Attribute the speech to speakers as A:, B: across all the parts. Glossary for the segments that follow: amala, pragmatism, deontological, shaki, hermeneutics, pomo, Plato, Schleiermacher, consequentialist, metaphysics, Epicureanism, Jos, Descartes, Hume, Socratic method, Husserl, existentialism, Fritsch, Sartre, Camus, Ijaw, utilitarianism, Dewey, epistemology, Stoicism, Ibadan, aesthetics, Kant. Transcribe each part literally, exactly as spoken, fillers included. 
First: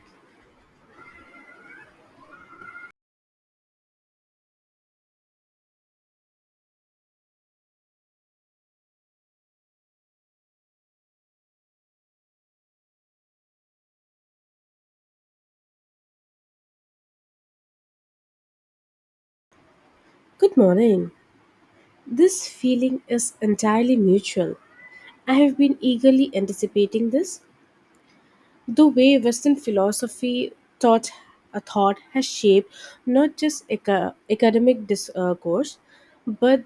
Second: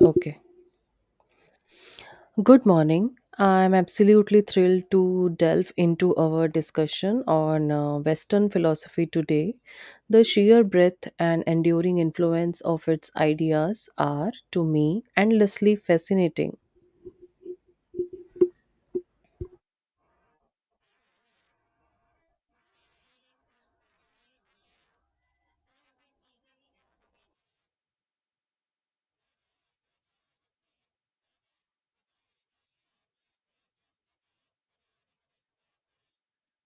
A: Okay. Good morning. I'm absolutely thrilled to delve into our discussion on uh, Western philosophy today. The sheer breadth and enduring influence of its ideas are, to me, endlessly fascinating.
B: Good morning. This feeling is entirely mutual. I have been eagerly anticipating this. The way Western philosophy thought a thought has shaped not just aca- academic discourse, but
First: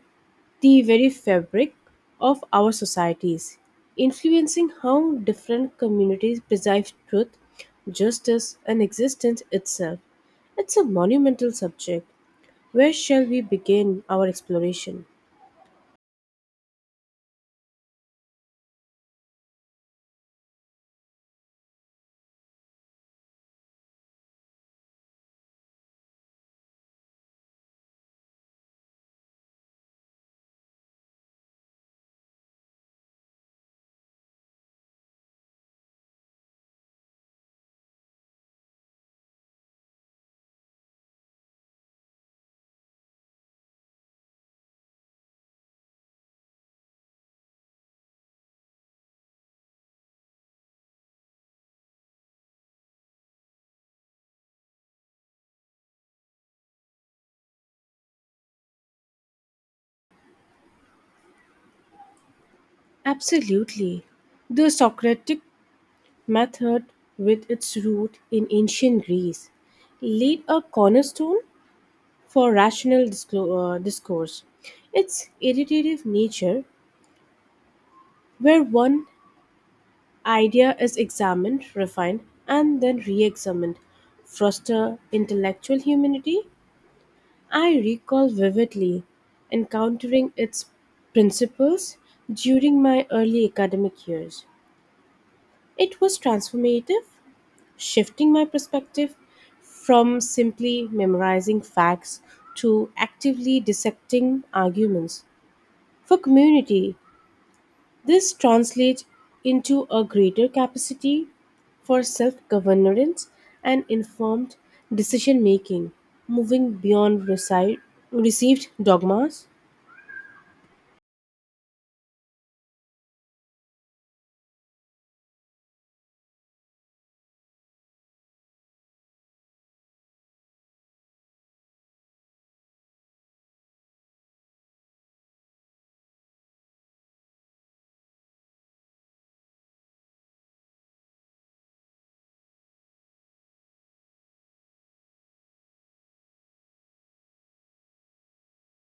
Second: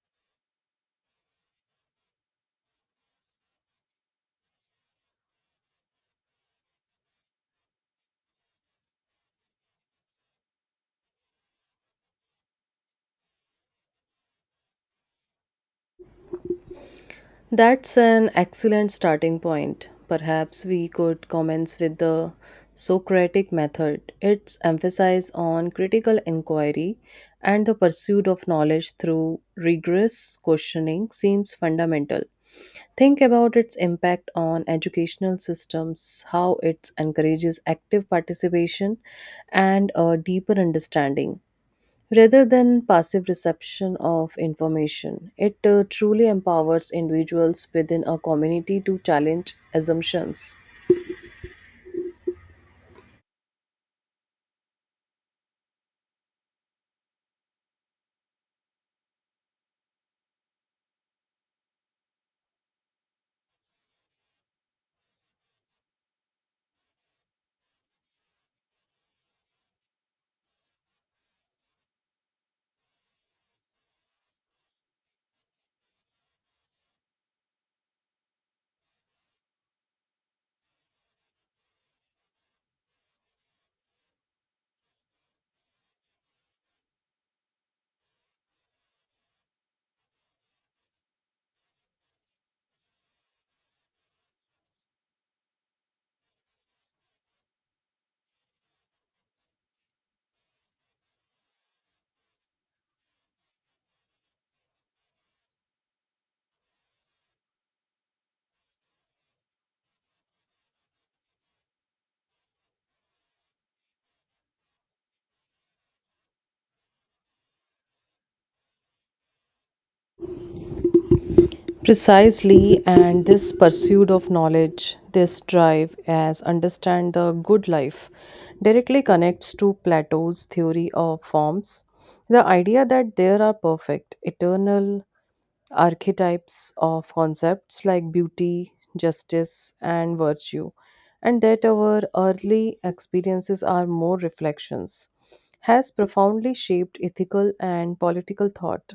B: the very fabric of our societies, influencing how different communities perceive truth, justice, and existence itself. It's a monumental subject. Where shall we begin our exploration?
A: That's an excellent starting point. Perhaps we could commence with the Socratic method. Its emphasis on critical inquiry and the pursuit of knowledge through rigorous questioning seems fundamental. Think about its impact on educational systems, how it encourages active participation and a deeper understanding rather than passive reception of information. It uh, truly empowers individuals within a community to challenge assumptions.
B: Absolutely. The Socratic method, with its root in ancient Greece, laid a cornerstone for rational disclo- uh, discourse. Its iterative nature, where one idea is examined, refined, and then re examined, foster intellectual humanity. I recall vividly encountering its principles during my early academic years. It was transformative shifting my perspective from simply memorizing facts to actively dissecting arguments. For community, this translates into a greater capacity for self governance and informed decision making, moving beyond reci- received dogmas.
A: Precisely, and this pursuit of knowledge, this drive as understand the good life, directly connects to Plato's theory of forms. The idea that there are perfect, eternal archetypes of concepts like beauty, justice, and virtue, and that our early experiences are more reflections, has profoundly shaped ethical and political thought.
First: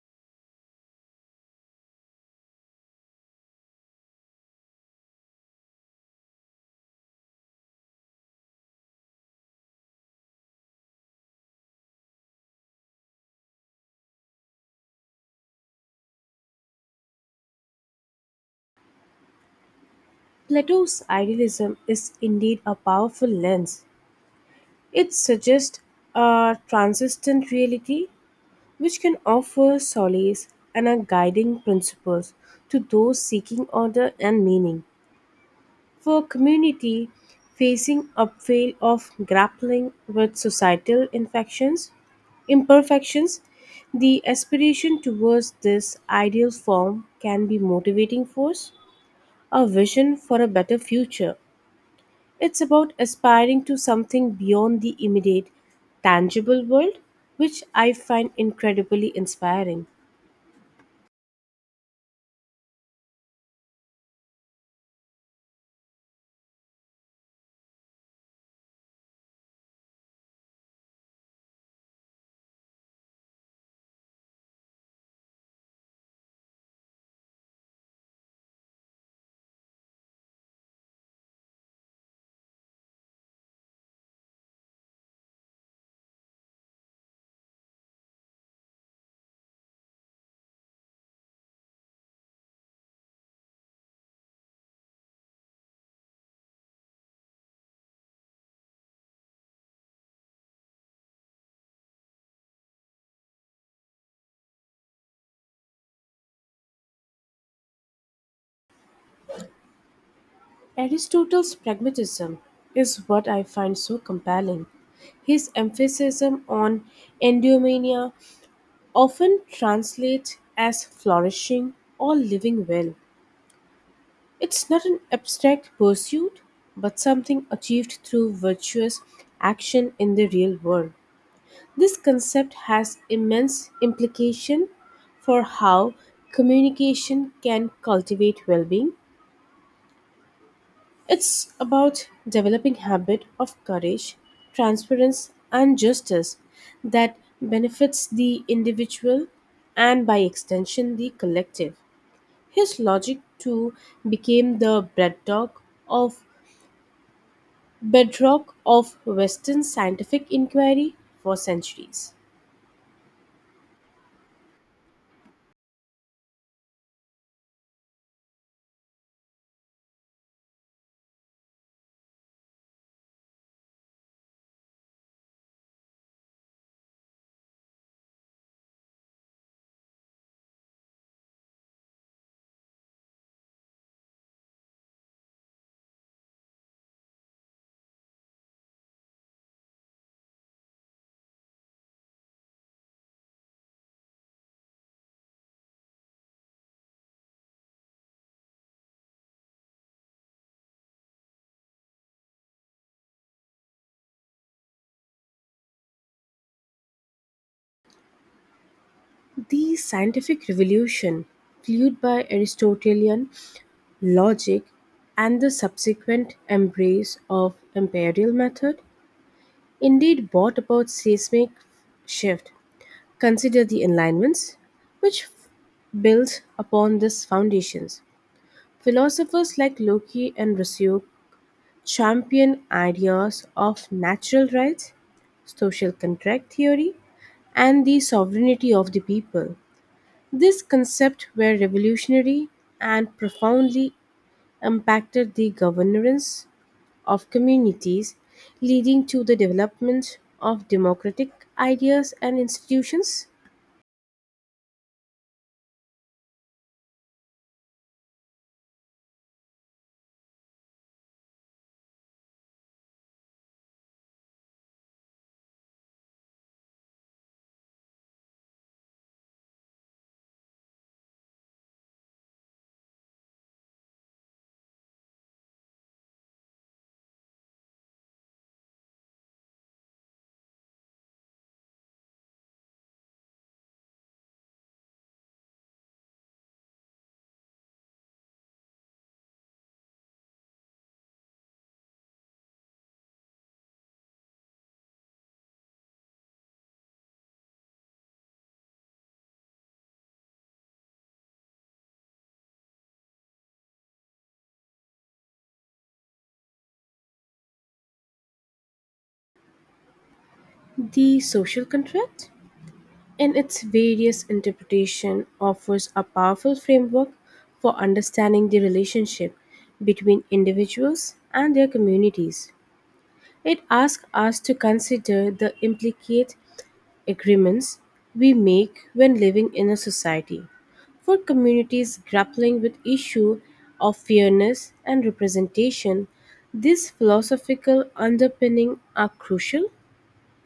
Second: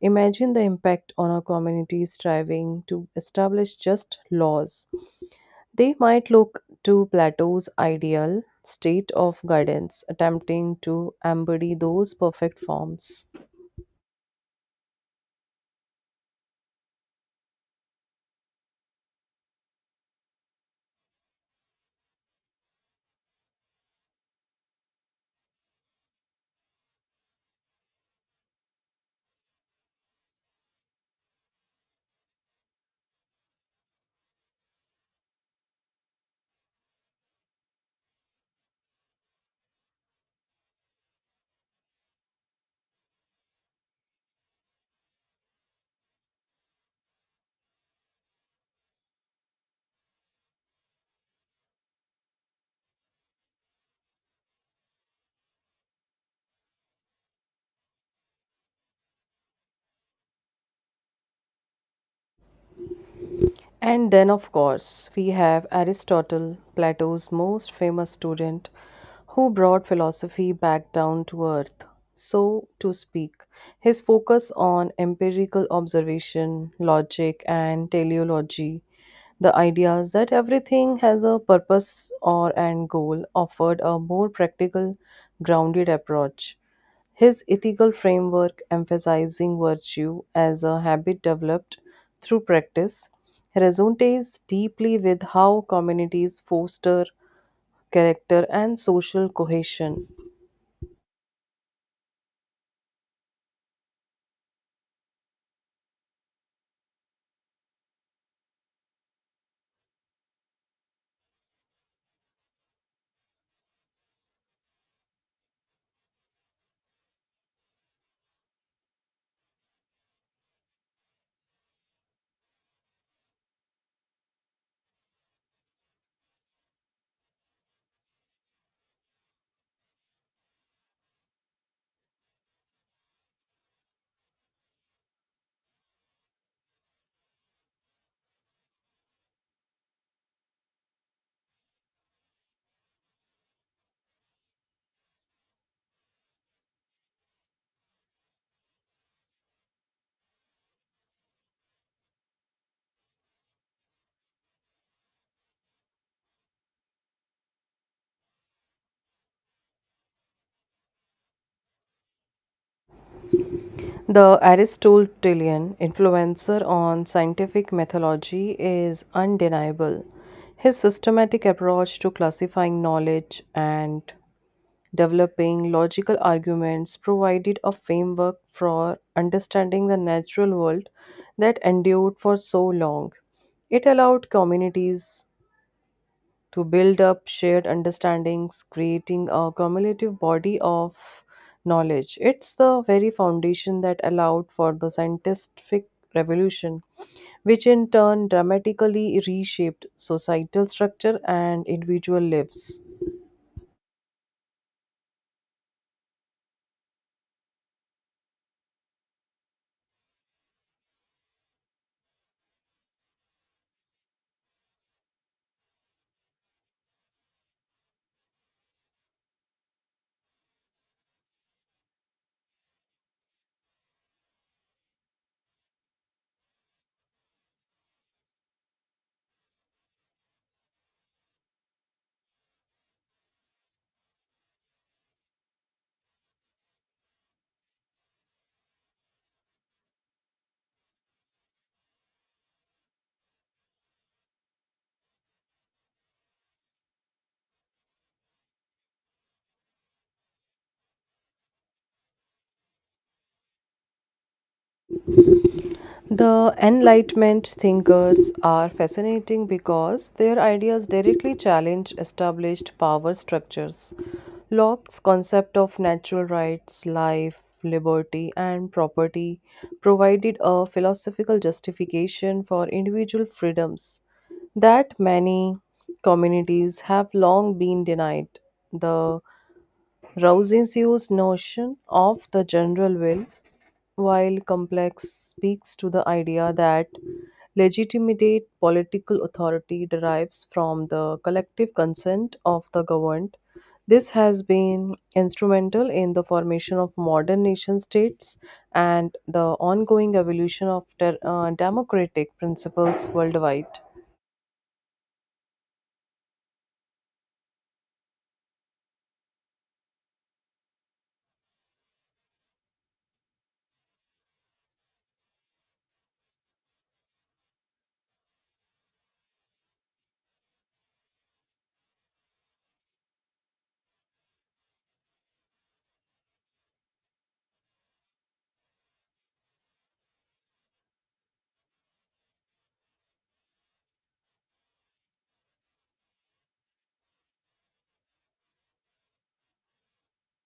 A: Imagine the impact on our communities striving to establish just laws. They might look to Plato's ideal state of guidance, attempting to embody those perfect forms.
B: Plato's idealism is indeed a powerful lens. It suggests a transcendent reality which can offer solace and a guiding principles to those seeking order and meaning. For a community facing upheaval of grappling with societal infections, imperfections, the aspiration towards this ideal form can be motivating force, a vision for a better future. It's about aspiring to something beyond the immediate, tangible world, which I find incredibly inspiring.
A: And then, of course, we have Aristotle, Plato's most famous student, who brought philosophy back down to earth, so to speak. His focus on empirical observation, logic, and teleology, the ideas that everything has a purpose or and goal, offered a more practical, grounded approach. His ethical framework, emphasizing virtue as a habit developed through practice, resonates deeply with how communities foster character and social cohesion.
B: Aristotle's pragmatism is what I find so compelling. His emphasis on eudaimonia often translates as flourishing or living well. It's not an abstract pursuit, but something achieved through virtuous action in the real world. This concept has immense implication for how communication can cultivate well-being. It's about developing habit of courage, transparency and justice that benefits the individual and by extension the collective. His logic too became the bedrock of bedrock of Western scientific inquiry for centuries.
A: The Aristotelian influencer on scientific methodology is undeniable. His systematic approach to classifying knowledge and developing logical arguments provided a framework for understanding the natural world that endured for so long. It allowed communities to build up shared understandings, creating a cumulative body of knowledge. It's the very foundation that allowed for the scientific revolution, which in turn dramatically reshaped societal structure and individual lives.
B: The scientific revolution, fueled by Aristotelian logic and the subsequent embrace of imperial method, indeed, brought about seismic shift. Consider the enlightenments, which builds upon these foundations. Philosophers like Locke and Rousseau champion ideas of natural rights, social contract theory, and the sovereignty of the people. These concepts were revolutionary and profoundly impacted the governance of communities, leading to the development of democratic ideas and institutions.
A: The Enlightenment thinkers are fascinating because their ideas directly challenge established power structures. Locke's concept of natural rights, life, liberty, and property provided a philosophical justification for individual freedoms that many communities have long been denied. The Rousseau's notion of the general will, while complex, speaks to the idea that legitimate political authority derives from the collective consent of the governed. This has been instrumental in the formation of modern nation states and the ongoing evolution of ter- uh, democratic principles worldwide.
B: The social contract, in its various interpretation, offers a powerful framework for understanding the relationship between individuals and their communities. It asks us to consider the implicate agreements we make when living in a society. For communities grappling with issue of fairness and representation, these philosophical underpinning are crucial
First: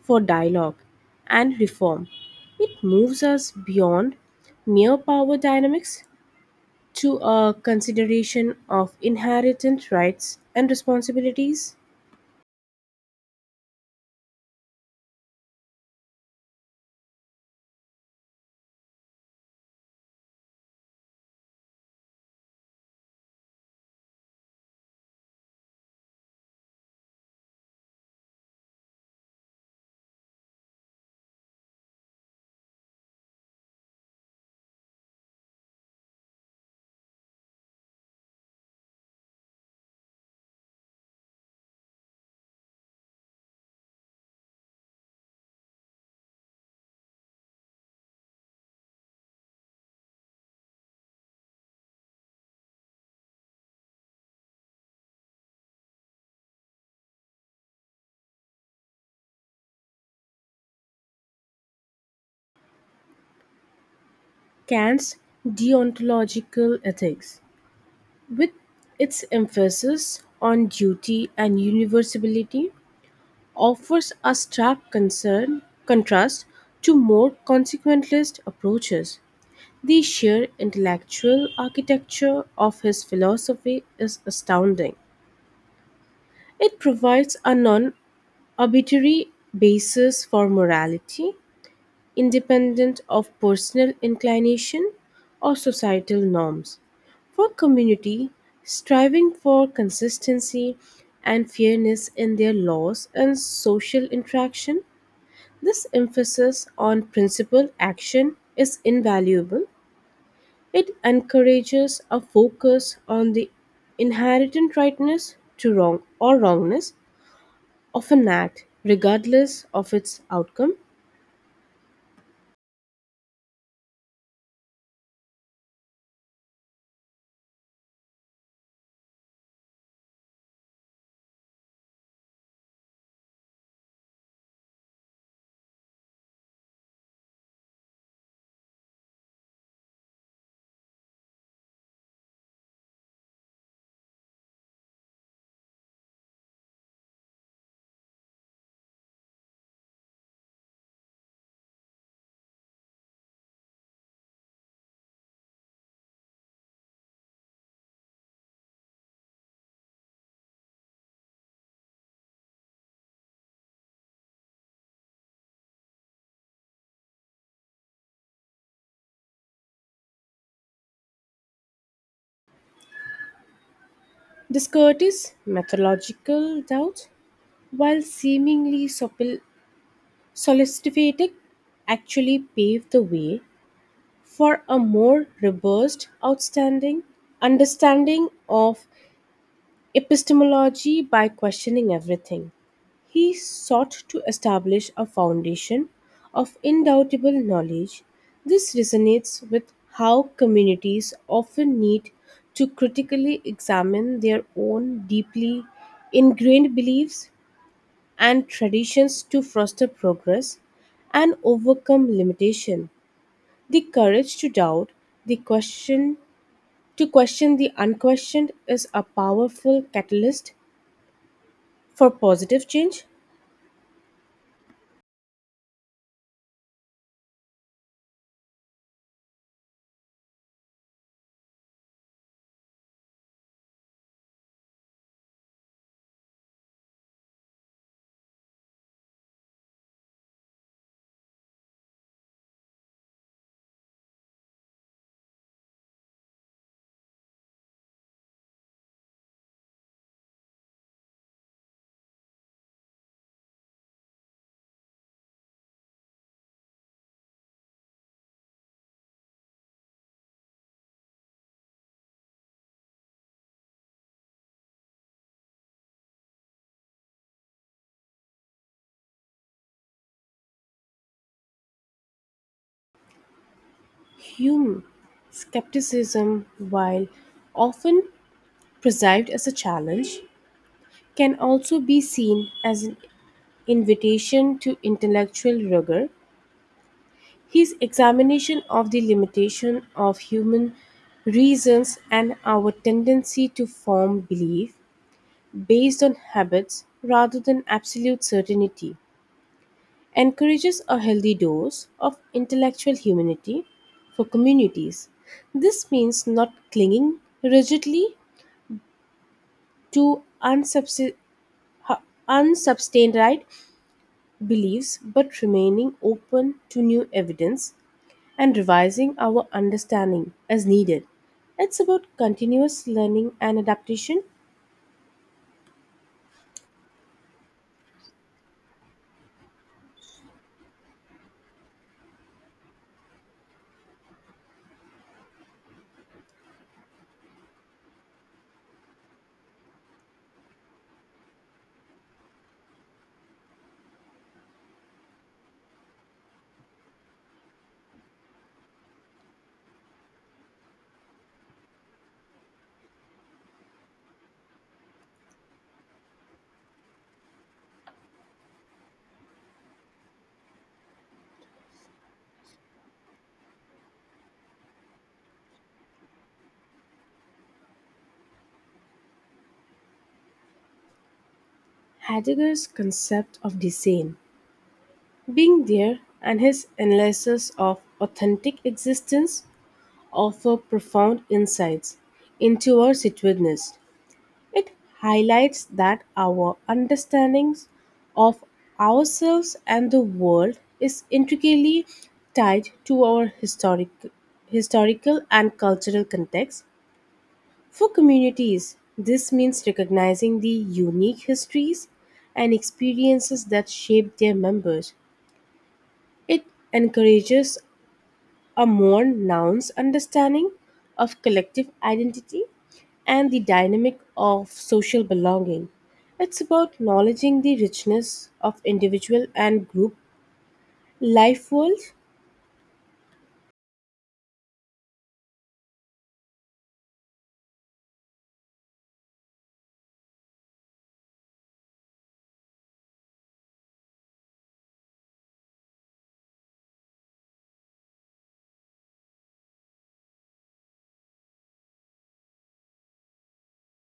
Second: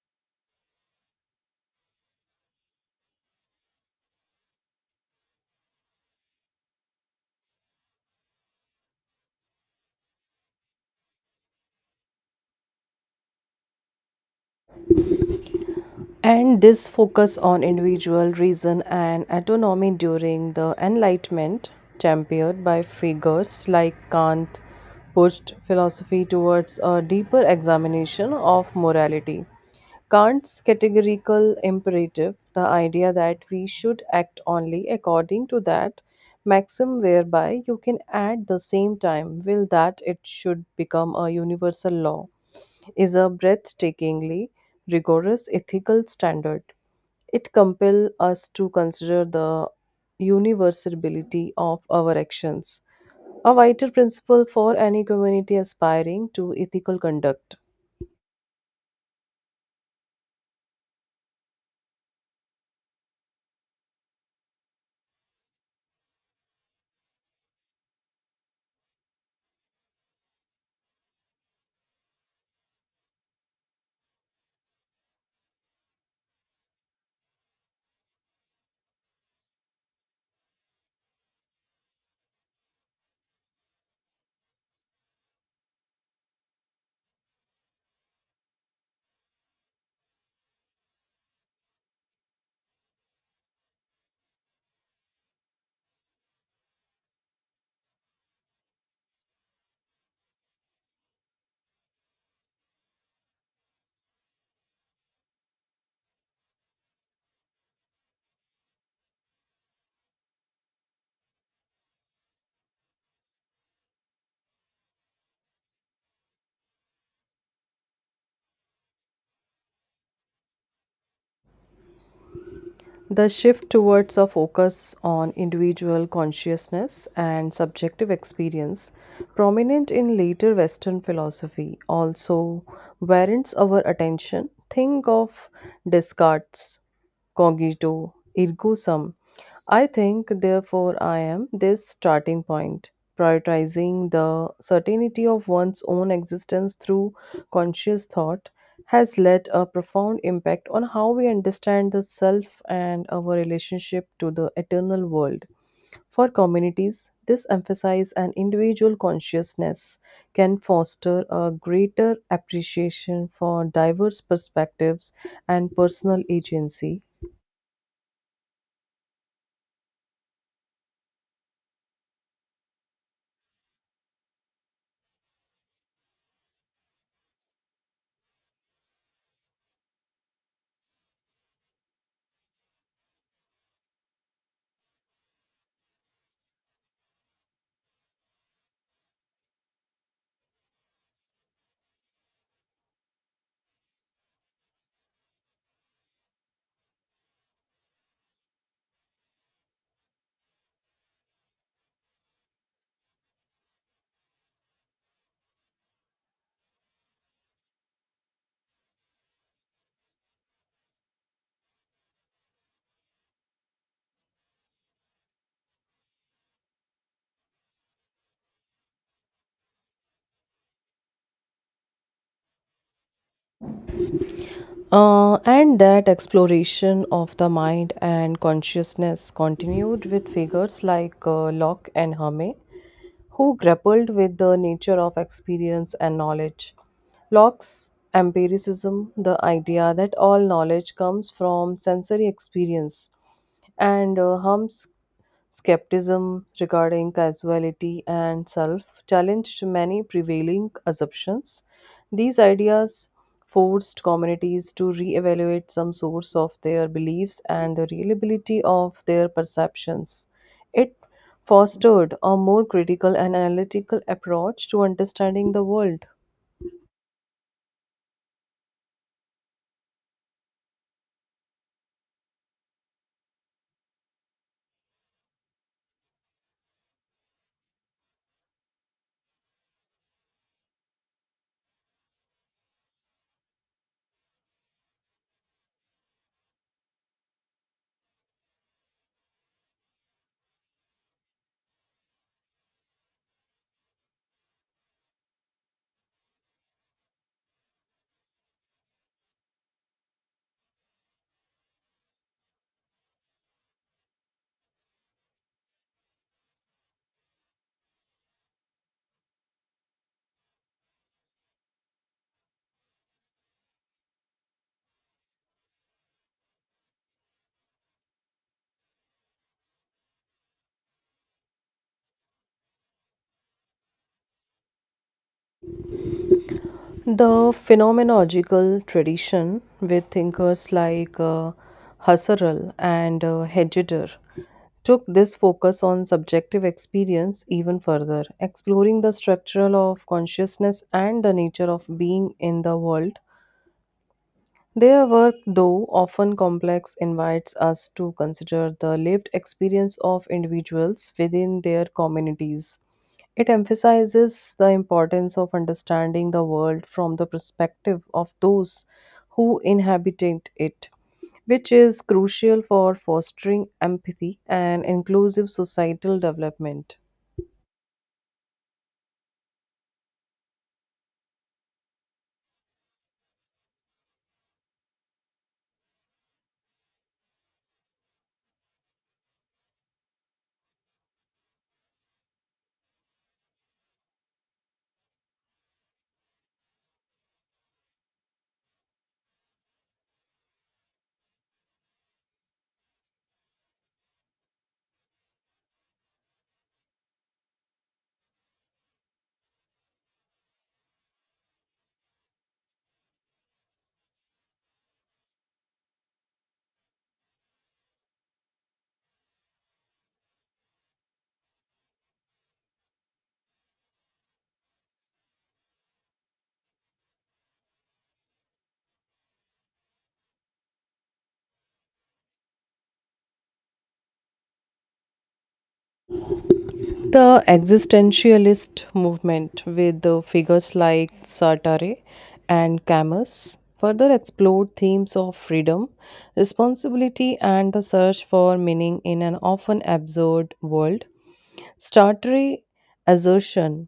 B: for dialogue and reform. It moves us beyond mere power dynamics to a consideration of inherent rights and responsibilities.
A: And this focus on individual reason and autonomy during the Enlightenment, championed by figures like Kant, pushed philosophy towards a deeper examination of morality. Kant's categorical imperative, the idea that we should act only according to that maxim whereby you can at the same time will that it should become a universal law, is a breathtakingly rigorous ethical standard. It compels us to consider the universality of our actions, a vital principle for any community aspiring to ethical conduct.
B: Kant's deontological ethics with its emphasis on duty and universality, offers a stark concern, contrast to more consequentialist approaches. The sheer intellectual architecture of his philosophy is astounding. It provides a non arbitrary basis for morality, independent of personal inclination or societal norms. For community, striving for consistency and fairness in their laws and social interaction, this emphasis on principle action is invaluable. It encourages a focus on the inherent rightness to wrong or wrongness of an act, regardless of its outcome.
A: The shift towards a focus on individual consciousness and subjective experience, prominent in later Western philosophy, also warrants our attention. Think of Descartes' cogito ergo sum, I think, therefore, I am, this starting point. Prioritizing the certainty of one's own existence through conscious thought has led a profound impact on how we understand the self and our relationship to the eternal world. For communities, this emphasis on individual consciousness can foster a greater appreciation for diverse perspectives and personal agency.
B: Discourages methodological doubt while seemingly sopil- soliciting, actually paved the way for a more robust outstanding understanding of epistemology by questioning everything. He sought to establish a foundation of indoutable knowledge. This resonates with how communities often need to critically examine their own deeply ingrained beliefs and traditions to foster progress and overcome limitation. The courage to doubt, the question to question the unquestioned is a powerful catalyst for positive change.
A: Uh, and that exploration of the mind and consciousness continued with figures like uh, Locke and Herme, who grappled with the nature of experience and knowledge. Locke's empiricism, the idea that all knowledge comes from sensory experience, and uh, Herme's skepticism regarding causality and self challenged many prevailing assumptions. These ideas forced communities to reevaluate some source of their beliefs and the reliability of their perceptions. It fostered a more critical and analytical approach to understanding the world.
B: Hume skepticism, while often perceived as a challenge, can also be seen as an invitation to intellectual rigor. His examination of the limitation of human reasons and our tendency to form belief based on habits rather than absolute certainty encourages a healthy dose of intellectual humanity for communities. This means not clinging rigidly to unsubs- unsubstantiated beliefs but remaining open to new evidence and revising our understanding as needed. It's about continuous learning and adaptation.
A: The phenomenological tradition, with thinkers like uh, Husserl and uh, Heidegger, took this focus on subjective experience even further, exploring the structural of consciousness and the nature of being in the world. Their work, though often complex, invites us to consider the lived experience of individuals within their communities. It emphasizes the importance of understanding the world from the perspective of those who inhabit it, which is crucial for fostering empathy and inclusive societal development.
B: Heidegger's concept of design, being there, and his analysis of authentic existence offer profound insights into our situatedness. It highlights that our understandings of ourselves and the world is intricately tied to our historic, historical and cultural context. For communities, this means recognizing the unique histories and experiences that shape their members. It encourages a more nuanced understanding of collective identity and the dynamic of social belonging. It's about acknowledging the richness of individual and group life worlds.
A: The existentialist movement, with the figures like Sartre and Camus, further explored themes of freedom, responsibility, and the search for meaning in an often absurd world. Sartre's assertion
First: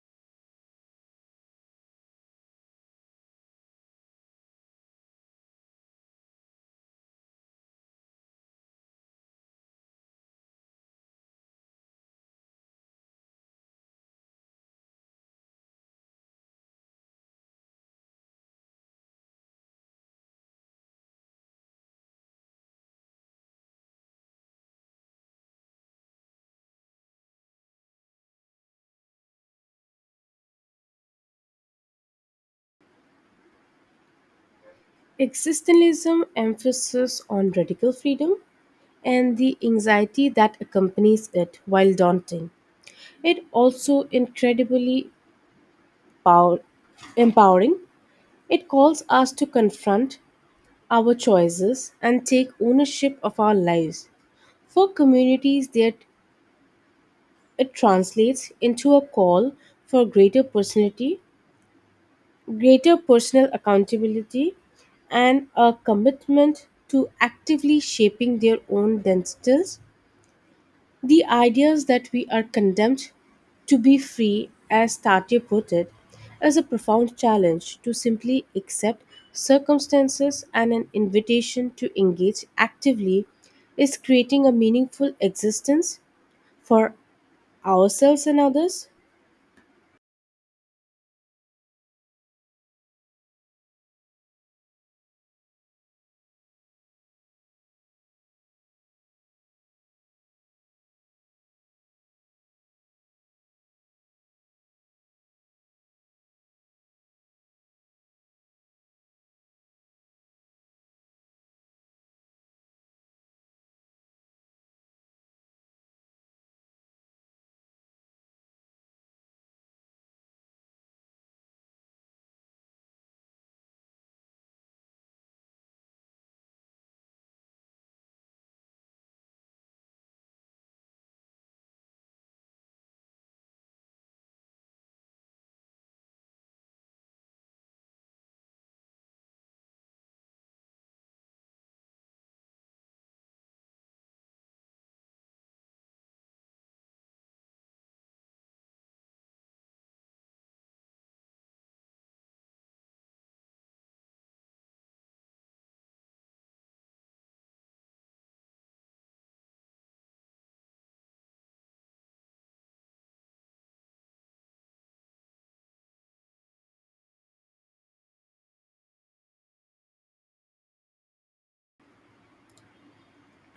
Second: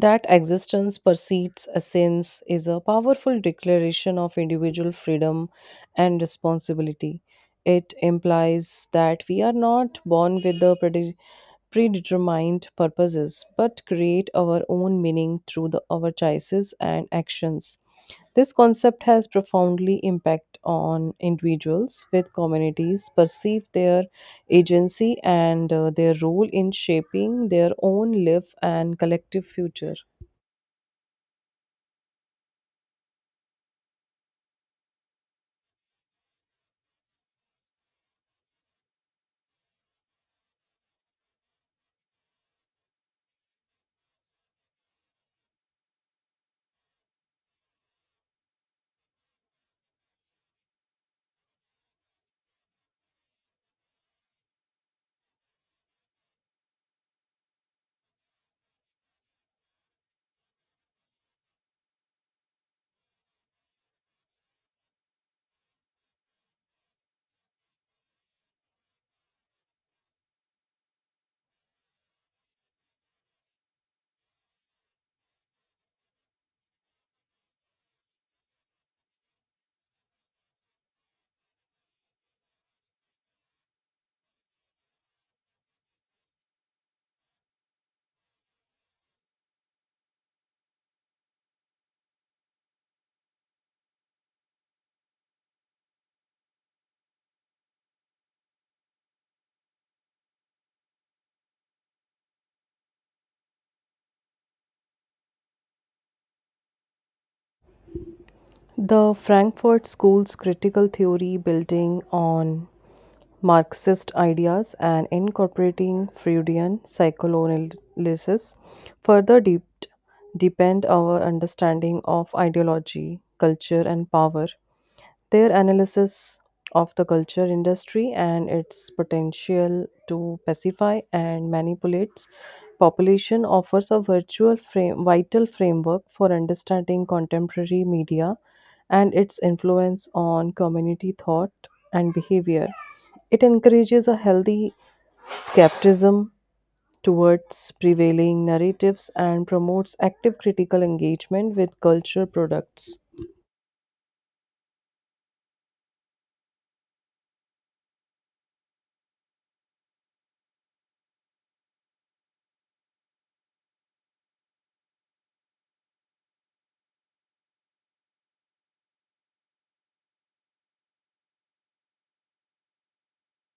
A: that existence precedes essence is a powerful declaration of individual freedom and responsibility. It implies that we are not born with the predi- predetermined purposes, but create our own meaning through the, our choices and actions. This concept has profoundly impact on individuals with communities perceive their agency and uh, their role in shaping their own life and collective future.
B: Existentialism emphasis on radical freedom and the anxiety that accompanies it while daunting. It also incredibly power- empowering. It calls us to confront our choices and take ownership of our lives. For communities that it translates into a call for greater personality, greater personal accountability and a commitment to actively shaping their own destinies. The ideas that we are condemned to be free, as Tatya put it, is a profound challenge to simply accept circumstances and an invitation to engage actively is creating a meaningful existence for ourselves and others.
A: The Frankfurt School's critical theory building on Marxist ideas and incorporating Freudian psychoanalysis further deep, deepened our understanding of ideology, culture, and power. Their analysis of the culture industry and its potential to pacify and manipulate population offers a virtual frame, vital framework for understanding contemporary media and its influence on community thought and behavior. It encourages a healthy skepticism towards prevailing narratives and promotes active critical engagement with culture products.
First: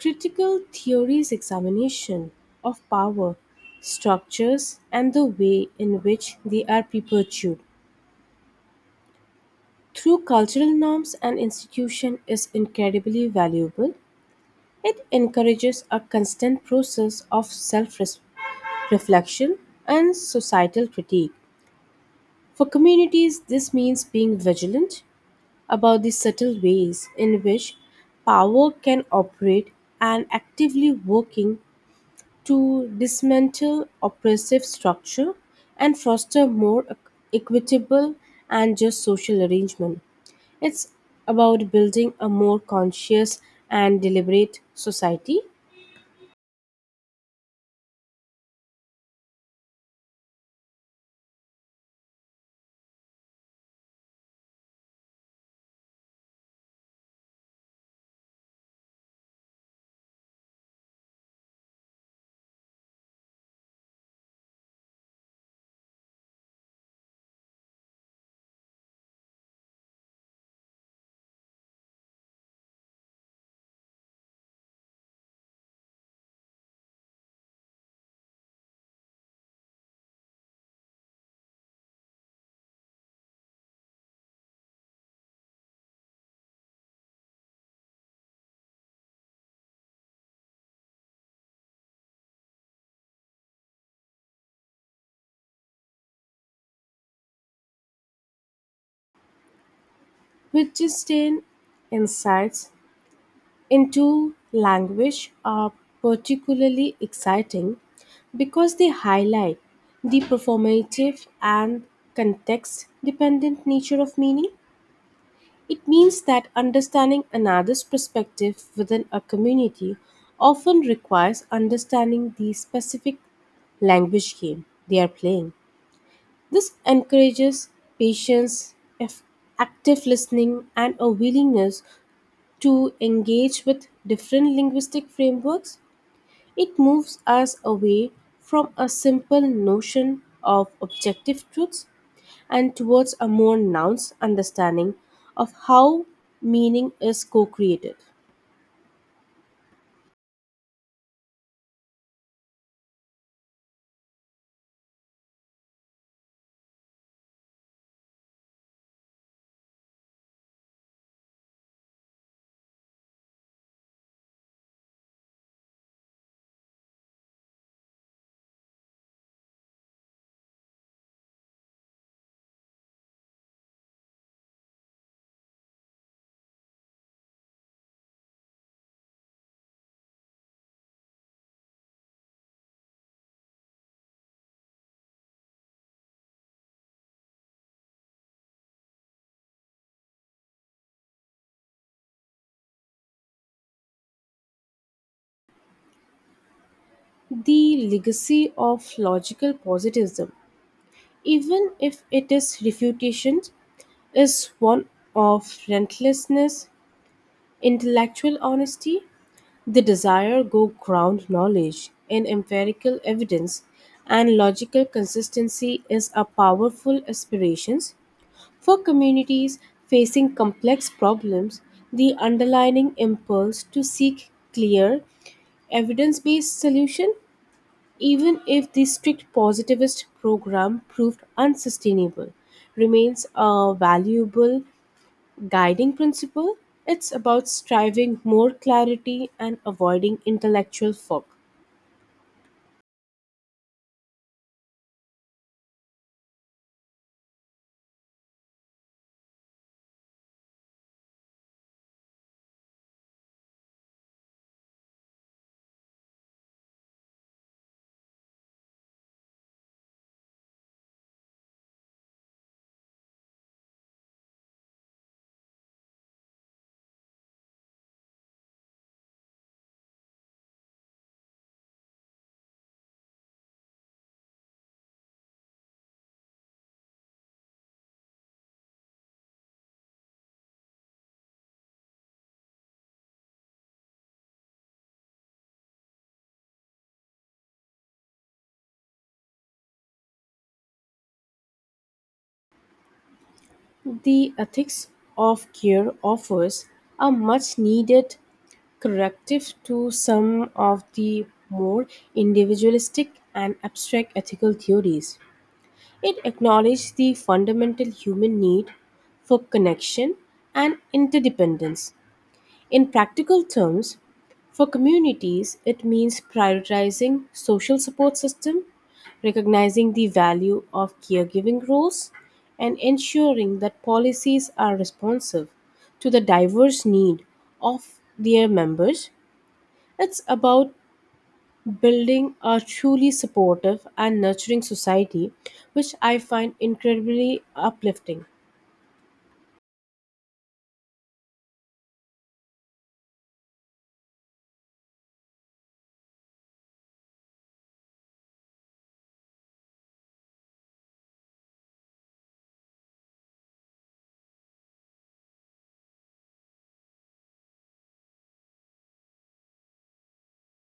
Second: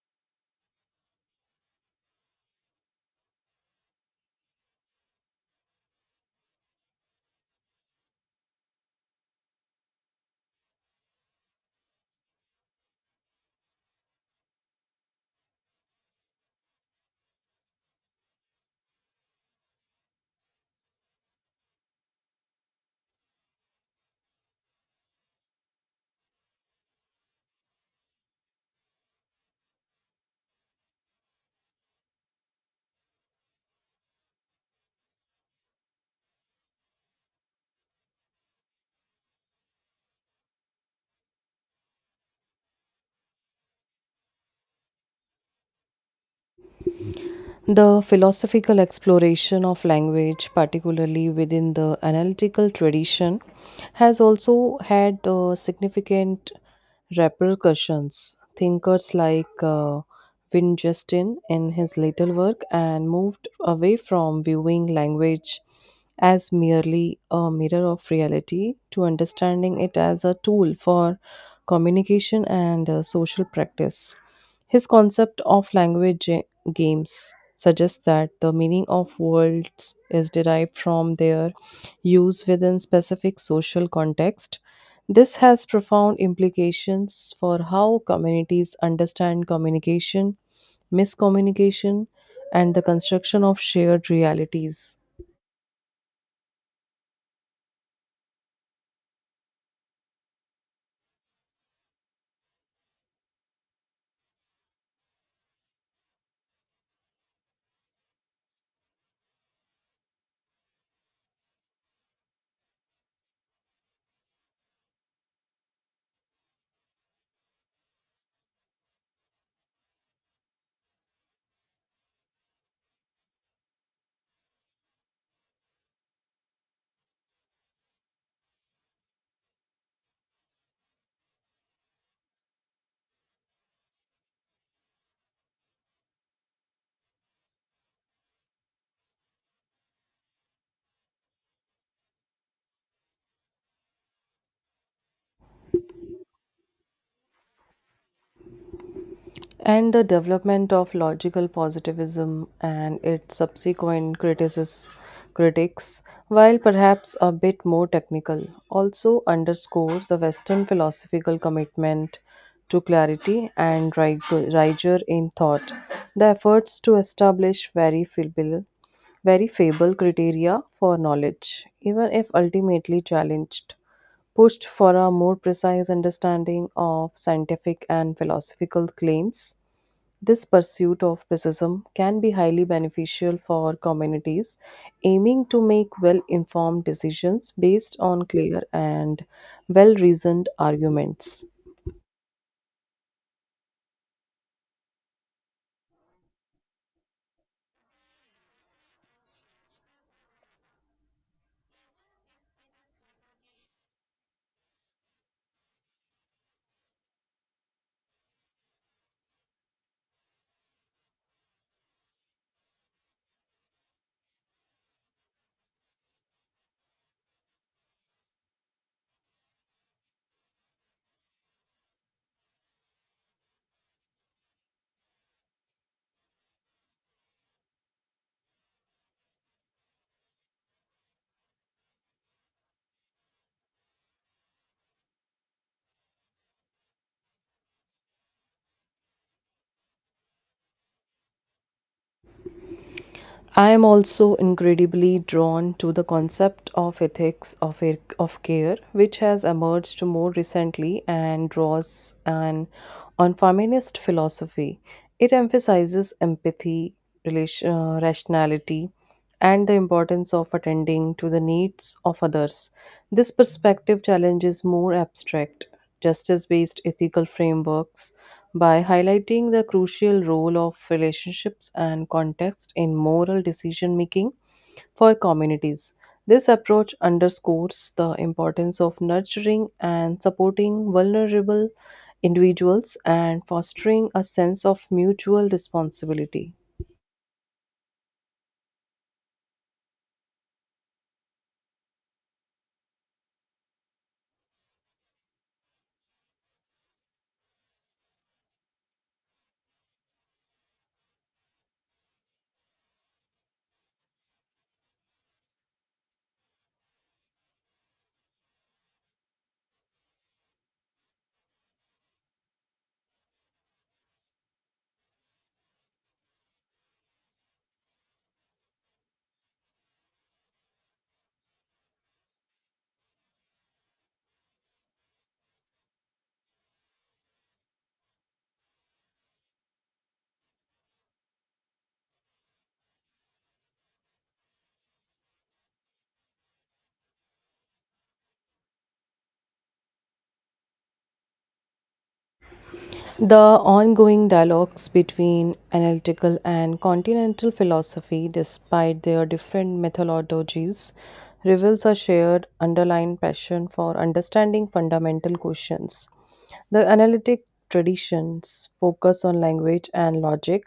B: Critical theory's examination of power, structures, and the way in which they are perpetuated through cultural norms and institution is incredibly valuable. It encourages a constant process of self reflection and societal critique. For communities, this means being vigilant about the subtle ways in which power can operate and actively working to dismantle oppressive structure and foster more equ- equitable and just social arrangement. It's about building a more conscious and deliberate society.
A: The philosophical exploration of language, particularly within the analytical tradition, has also had uh, significant repercussions. Thinkers like uh, Wittgenstein in his later work and moved away from viewing language as merely a mirror of reality to understanding it as a tool for communication and uh, social practice. His concept of language ga- games suggests that the meaning of words is derived from their use within specific social context. This has profound implications for how communities understand communication, miscommunication, and the construction of shared realities.
B: Wittgenstein's insights into language are particularly exciting because they highlight the performative and context dependent nature of meaning. It means that understanding another's perspective within a community often requires understanding the specific language game they are playing. This encourages patience, eff- active listening, and a willingness to engage with different linguistic frameworks. It moves us away from a simple notion of objective truths and towards a more nuanced understanding of how meaning is co created.
A: And the development of logical positivism and its subsequent criticis- critics, while perhaps a bit more technical, also underscores the Western philosophical commitment to clarity and rig- rigor in thought. The efforts to establish very feeble very fable criteria for knowledge, even if ultimately challenged, pushed for a more precise understanding of scientific and philosophical claims. This pursuit of precision can be highly beneficial for communities aiming to make well informed decisions based on clear and well reasoned arguments.
B: The legacy of logical positivism, even if it is refutation, is one of relentlessness, intellectual honesty. The desire go ground knowledge in empirical evidence and logical consistency is a powerful aspiration for communities facing complex problems. The underlying impulse to seek clear evidence-based solution even if the strict positivist program proved unsustainable remains a valuable guiding principle. It's about striving more clarity and avoiding intellectual fog.
A: I am also incredibly drawn to the concept of ethics of, air- of care, which has emerged more recently and draws an on feminist philosophy. It emphasizes empathy, relation, uh, rationality, and the importance of attending to the needs of others. This perspective challenges more abstract, justice based ethical frameworks by highlighting the crucial role of relationships and context in moral decision making for communities. This approach underscores the importance of nurturing and supporting vulnerable individuals and fostering a sense of mutual responsibility.
B: The ethics of care offers a much needed corrective to some of the more individualistic and abstract ethical theories. It acknowledges the fundamental human need for connection and interdependence. In practical terms, for communities, it means prioritizing social support system, recognizing the value of caregiving roles, and ensuring that policies are responsive to the diverse need of their members. It's about building a truly supportive and nurturing society, which I find incredibly uplifting.
A: The ongoing dialogues between analytical and continental philosophy, despite their different methodologies, reveals a shared underlying passion for understanding fundamental questions. The analytic traditions focus on language and logic,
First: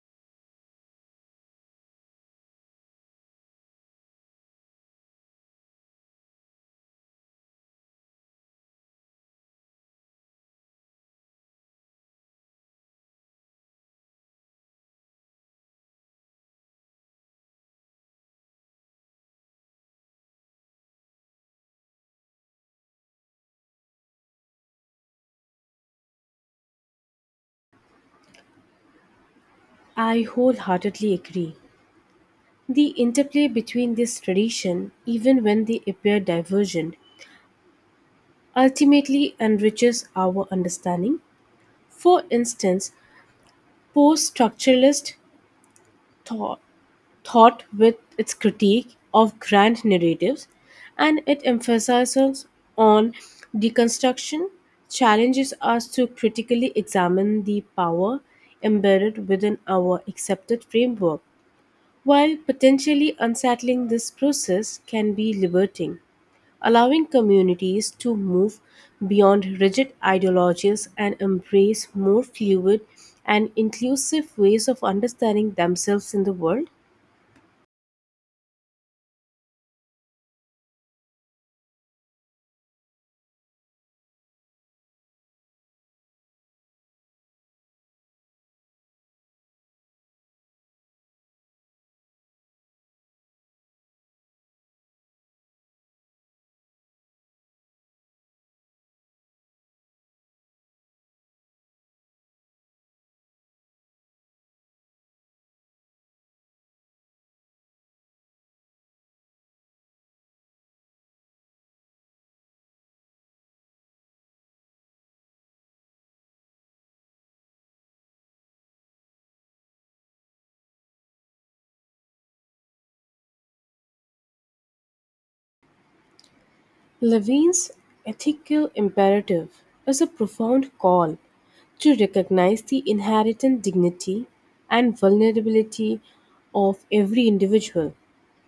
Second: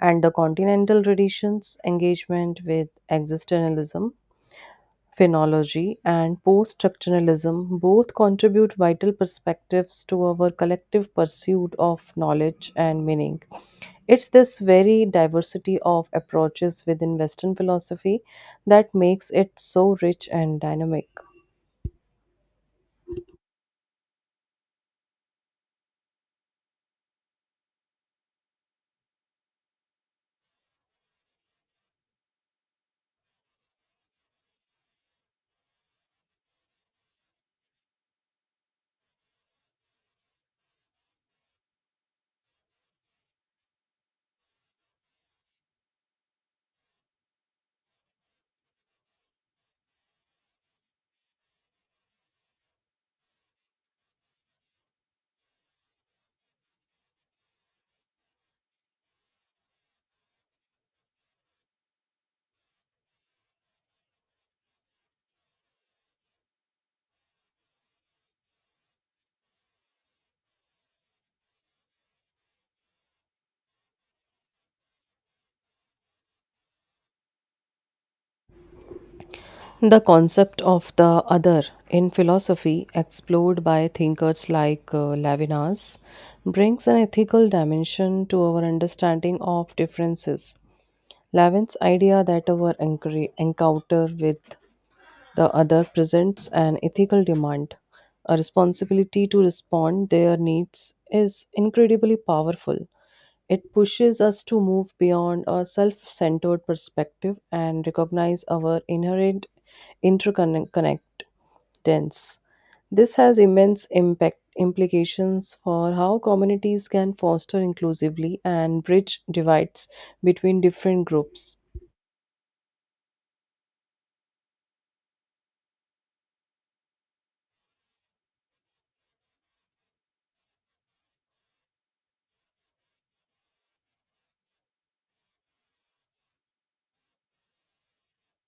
A: and the continental traditions engagement with existentialism, phenology and post-structuralism both contribute vital perspectives to our collective pursuit of knowledge and meaning. It's this very diversity of approaches within Western philosophy that makes it so rich and dynamic.
B: I wholeheartedly agree. The interplay between these traditions, even when they appear divergent, ultimately enriches our understanding. For instance, post structuralist thought, thought, with its critique of grand narratives and it emphasizes on deconstruction, challenges us to critically examine the power embedded within our accepted framework. While potentially unsettling, this process can be liberating, allowing communities to move beyond rigid ideologies and embrace more fluid and inclusive ways of understanding themselves in the world.
A: The concept of the other in philosophy, explored by thinkers like uh, Levinas, brings an ethical dimension to our understanding of differences. Lavin's idea that our encre- encounter with the other presents an ethical demand, a responsibility to respond their needs is incredibly powerful. It pushes us to move beyond a self-centered perspective and recognize our inherent interconnectedness. This has immense impact implications for how communities can foster inclusively and bridge divides between different groups.
B: Levine's ethical imperative is a profound call to recognize the inherent dignity and vulnerability of every individual.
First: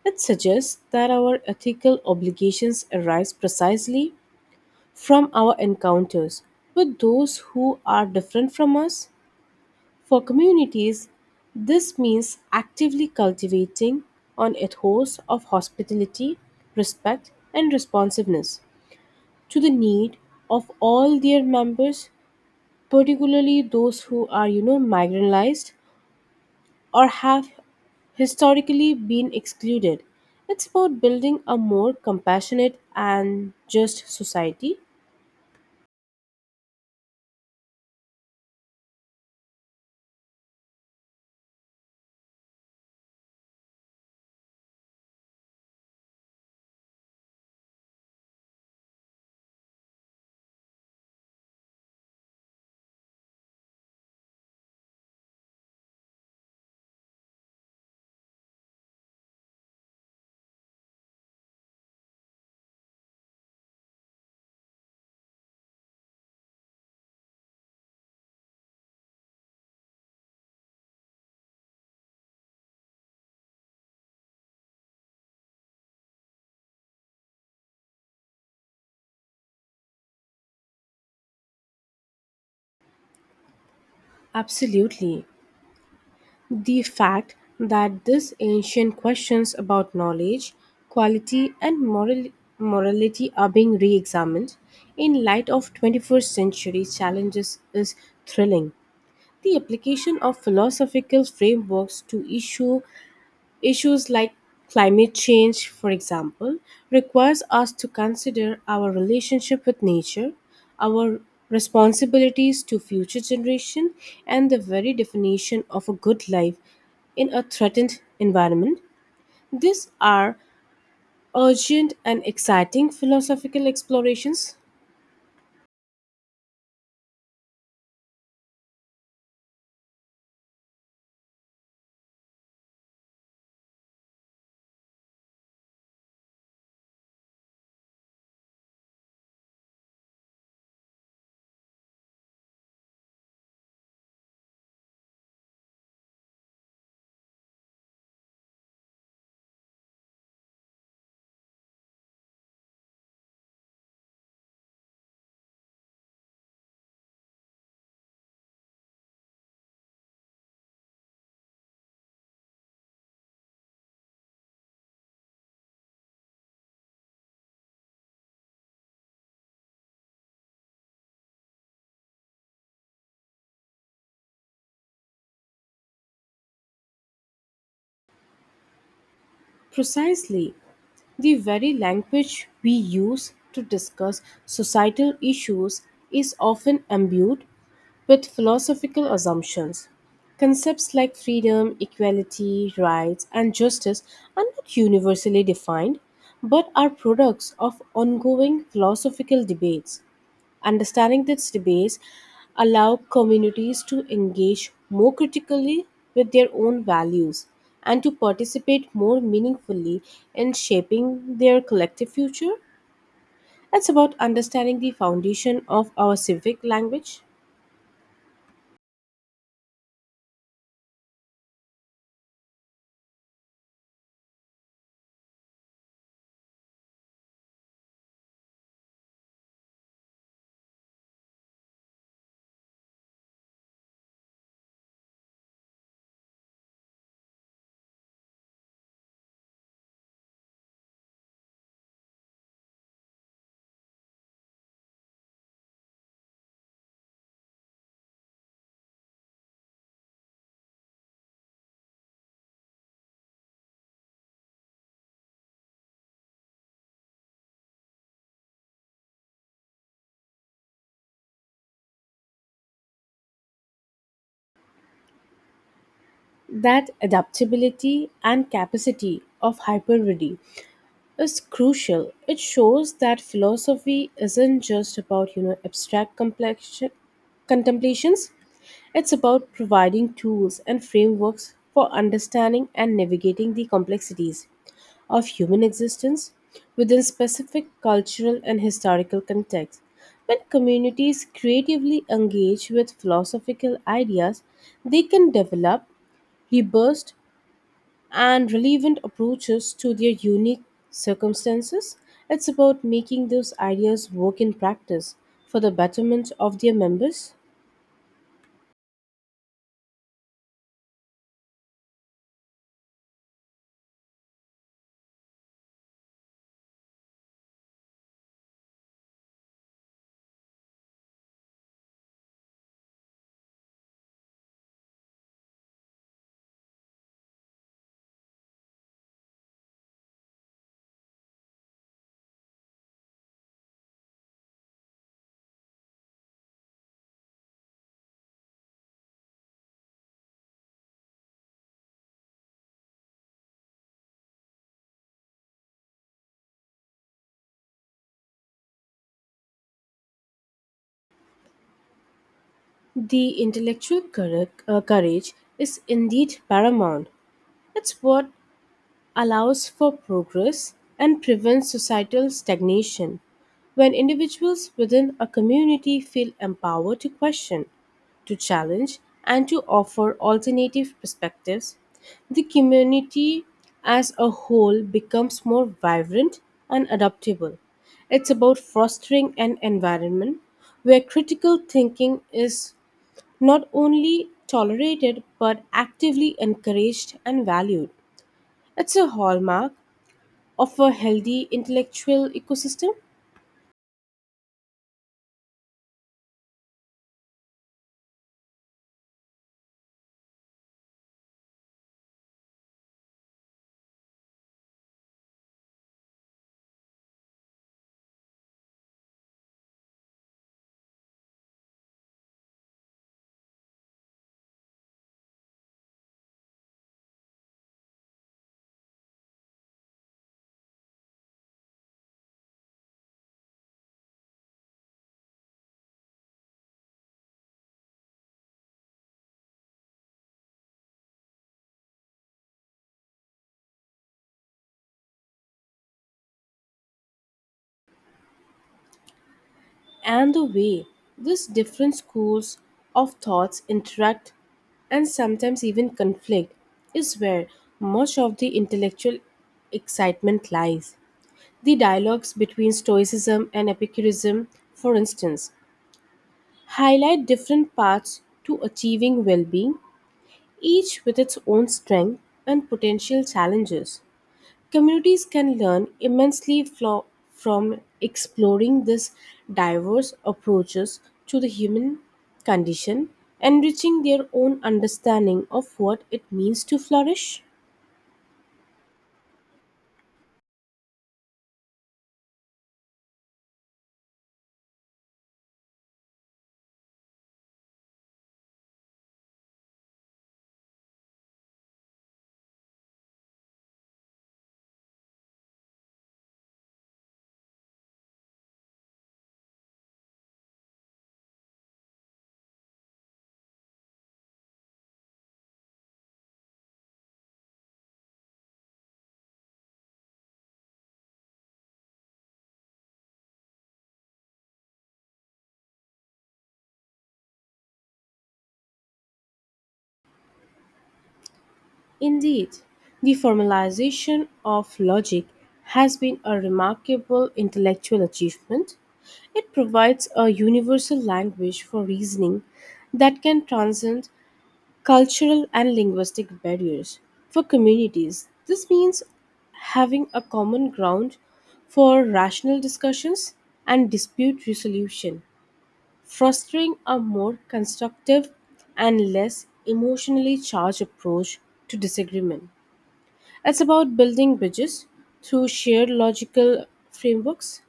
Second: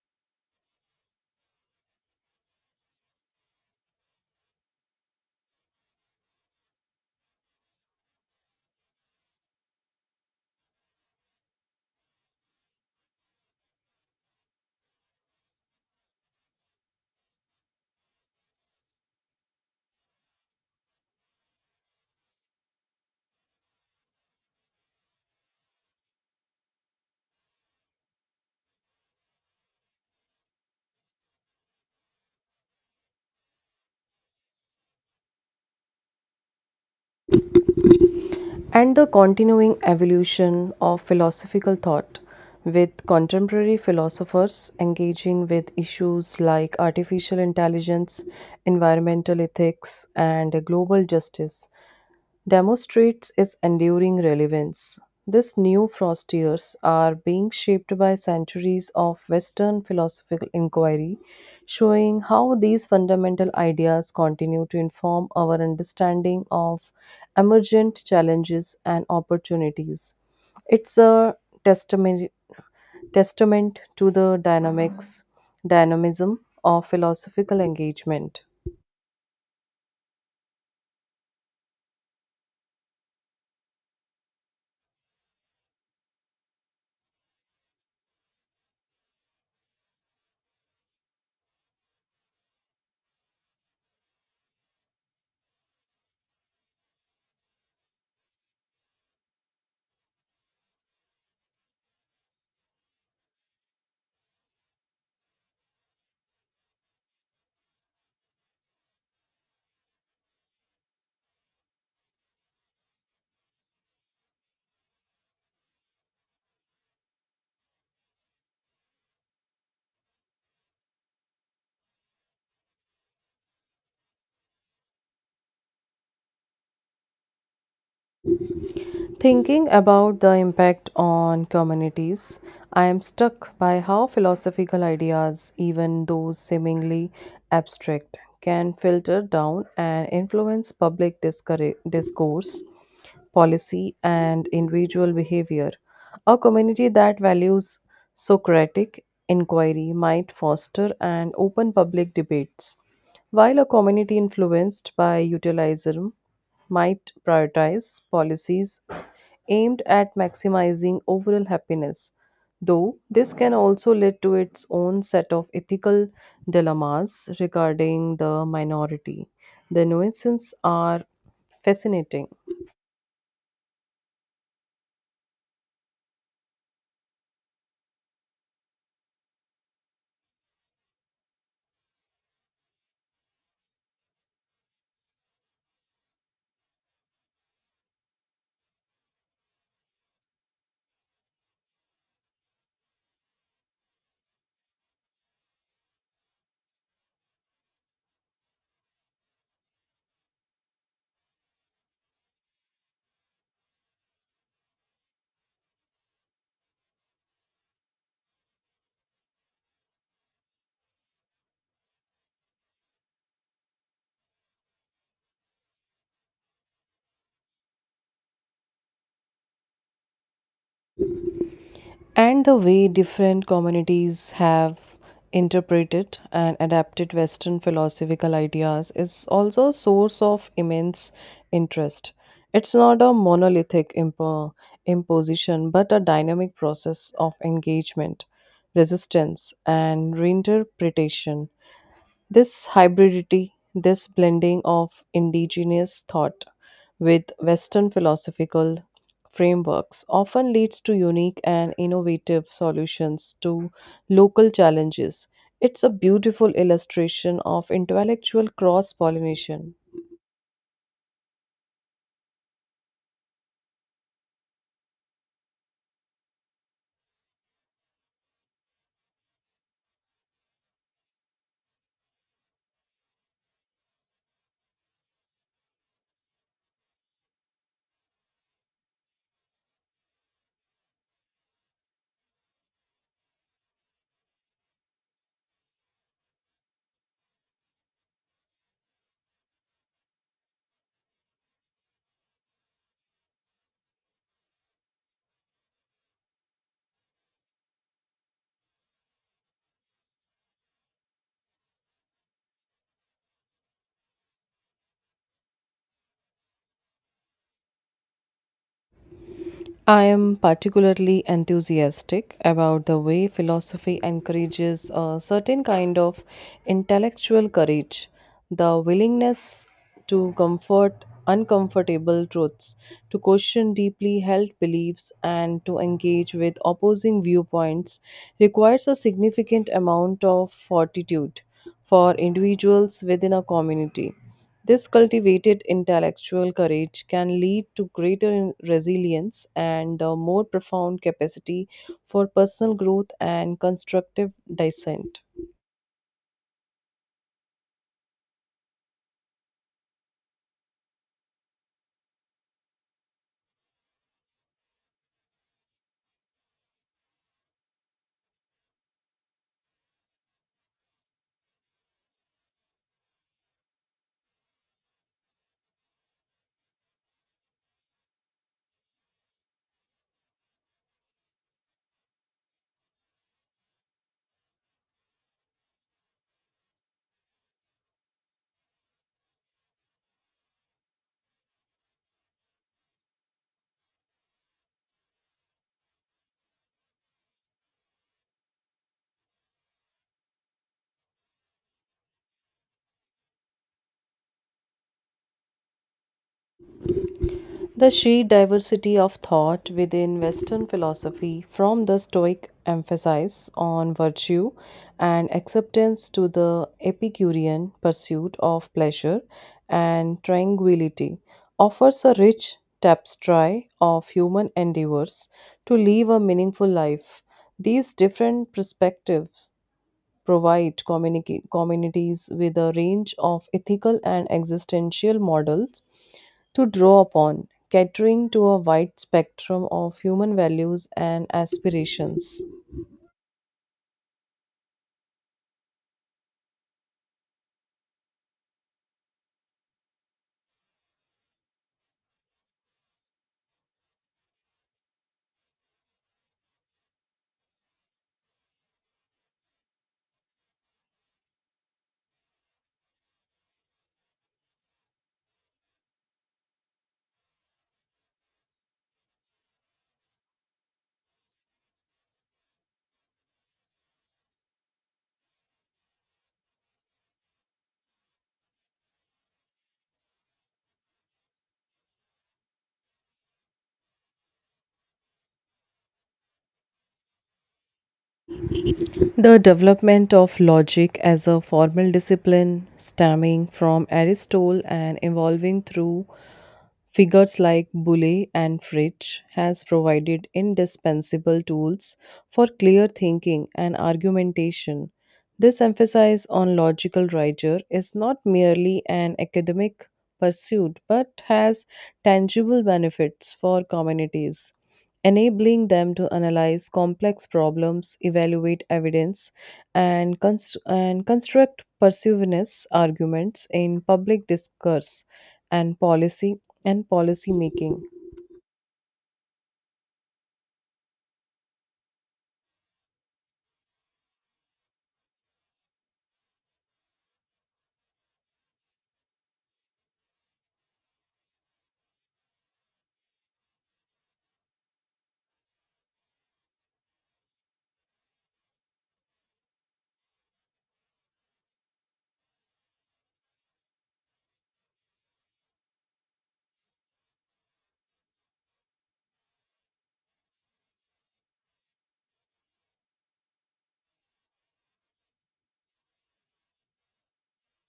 B: It suggests that our ethical obligations arise precisely from our encounters with those who are different from us. For communities, this means actively cultivating an ethos of hospitality, respect, and responsiveness to the need of all their members, particularly those who are, you know, marginalized or have historically been excluded. It's about building a more compassionate and just society.
A: And the continuing evolution of philosophical thought, with contemporary philosophers engaging with issues like artificial intelligence, environmental ethics, and global justice demonstrates its enduring relevance. These new frontiers are being shaped by centuries of Western philosophical inquiry, showing how these fundamental ideas continue to inform our understanding of emergent challenges and opportunities. It's a testament, testament to the dynamics, dynamism of philosophical engagement.
B: Absolutely. The fact that these ancient questions about knowledge, quality, and moral- morality are being re examined in light of twenty-first century challenges is thrilling. The application of philosophical frameworks to issue issues like climate change, for example, requires us to consider our relationship with nature, our responsibilities to future generations, and the very definition of a good life in a threatened environment. These are urgent and exciting philosophical explorations.
A: Thinking about the impact on communities, I am struck by how philosophical ideas, even those seemingly abstract, can filter down and influence public discourse, discourse policy, and individual behavior. A community that values Socratic inquiry might foster an open public debates, while a community influenced by utilitarianism might prioritize policies aimed at maximizing overall happiness. Though this can also lead to its own set of ethical dilemmas regarding the minority. The nuances are fascinating.
B: Precisely. The very language we use to discuss societal issues is often imbued with philosophical assumptions. Concepts like freedom, equality, rights, and justice are not universally defined, but are products of ongoing philosophical debates. Understanding these debates allow communities to engage more critically with their own values and to participate more meaningfully in shaping their collective future. It's about understanding the foundation of our civic language.
A: And the way different communities have interpreted and adapted Western philosophical ideas is also a source of immense interest. It's not a monolithic impo- imposition, but a dynamic process of engagement, resistance, and reinterpretation. This hybridity, this blending of indigenous thought with Western philosophical frameworks often leads to unique and innovative solutions to local challenges. It's a beautiful illustration of intellectual cross pollination.
B: That adaptability and capacity of hypervidi is crucial. It shows that philosophy isn't just about, you know, abstract complexion, contemplations. It's about providing tools and frameworks for understanding and navigating the complexities of human existence within specific cultural and historical contexts. When communities creatively engage with philosophical ideas, they can develop, rebirth, and relevant approaches to their unique circumstances. It's about making those ideas work in practice for the betterment of their members.
A: I am particularly enthusiastic about the way philosophy encourages a certain kind of intellectual courage. The willingness to comfort uncomfortable truths, to question deeply held beliefs, and to engage with opposing viewpoints requires a significant amount of fortitude for individuals within a community. This cultivated intellectual courage can lead to greater resilience and a more profound capacity for personal growth and constructive dissent.
B: The intellectual courage, uh, courage is indeed paramount. It's what allows for progress and prevents societal stagnation. When individuals within a community feel empowered to question, to challenge, and to offer alternative perspectives, the community as a whole becomes more vibrant and adaptable. It's about fostering an environment where critical thinking is not only tolerated but actively encouraged and valued. It's a hallmark of a healthy intellectual ecosystem,
A: The sheer diversity of thought within Western philosophy, from the Stoic emphasis on virtue and acceptance to the Epicurean pursuit of pleasure and tranquility, offers a rich tapestry of human endeavors to live a meaningful life. These different perspectives provide communica- communities with a range of ethical and existential models to draw upon, catering to a wide spectrum of human values and aspirations.
B: and the way these different schools of thoughts interact and sometimes even conflict is where much of the intellectual excitement lies. The dialogues between Stoicism and Epicurism, for instance, highlight different paths to achieving well being, each with its own strength and potential challenges. Communities can learn immensely flo- from exploring these diverse approaches to the human condition, enriching their own understanding of what it means to flourish.
A: The development of logic as a formal discipline, stemming from Aristotle and evolving through figures like Boole and Fritsch has provided indispensable tools for clear thinking and argumentation. This emphasis on logical rigor is not merely an academic pursuit but has tangible benefits for communities, enabling them to analyze complex problems, evaluate evidence, and, const- and construct persuasive arguments in public discourse and policy and policy making.
B: Indeed, the formalization of logic has been a remarkable intellectual achievement. It provides a universal language for reasoning that can transcend cultural and linguistic barriers. For communities, this means having a common ground for rational discussions and dispute resolution, fostering a more constructive and less emotionally charged approach to disagreement. It's about building bridges through shared logical frameworks.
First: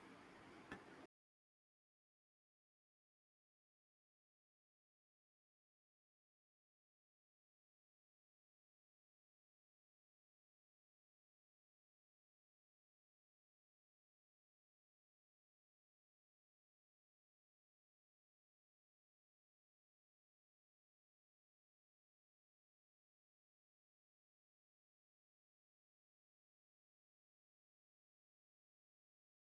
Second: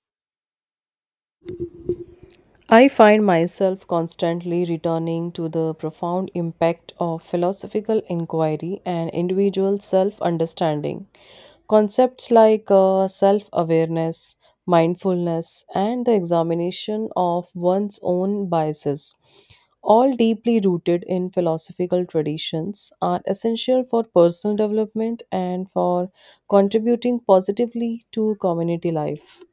A: I find myself constantly returning to the profound impact of philosophical inquiry and individual self understanding. Concepts like uh, self awareness, mindfulness, and the examination of one's own biases, all deeply rooted in philosophical traditions, are essential for personal development and for contributing positively to community life.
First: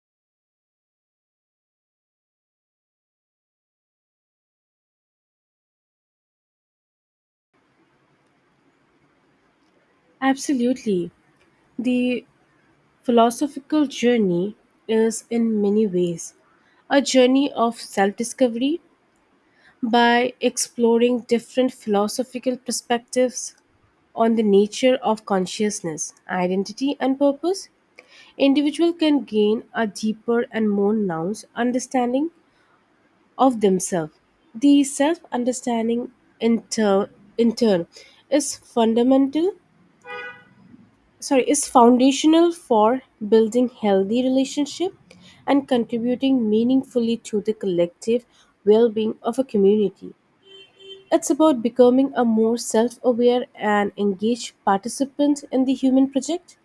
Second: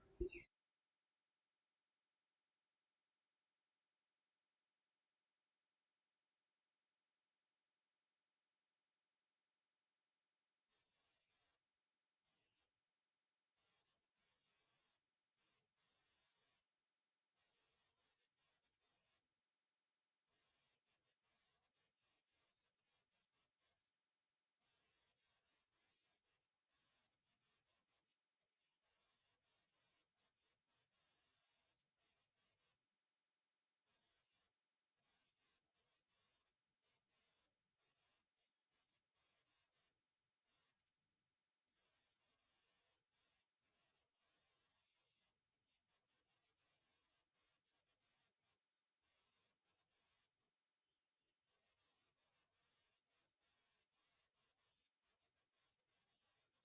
B: Absolutely. The philosophical journey is, in many ways, a journey of self discovery. By exploring different philosophical perspectives on the nature of consciousness, identity, and purpose, individual can gain a deeper and more nuanced understanding of themselves. The self-understanding in, tur- in turn is fundamental, sorry, is foundational for building healthy relationship and contributing meaningfully to the collective well-being of a community. It's about becoming a more self aware and engaged participant in the human project.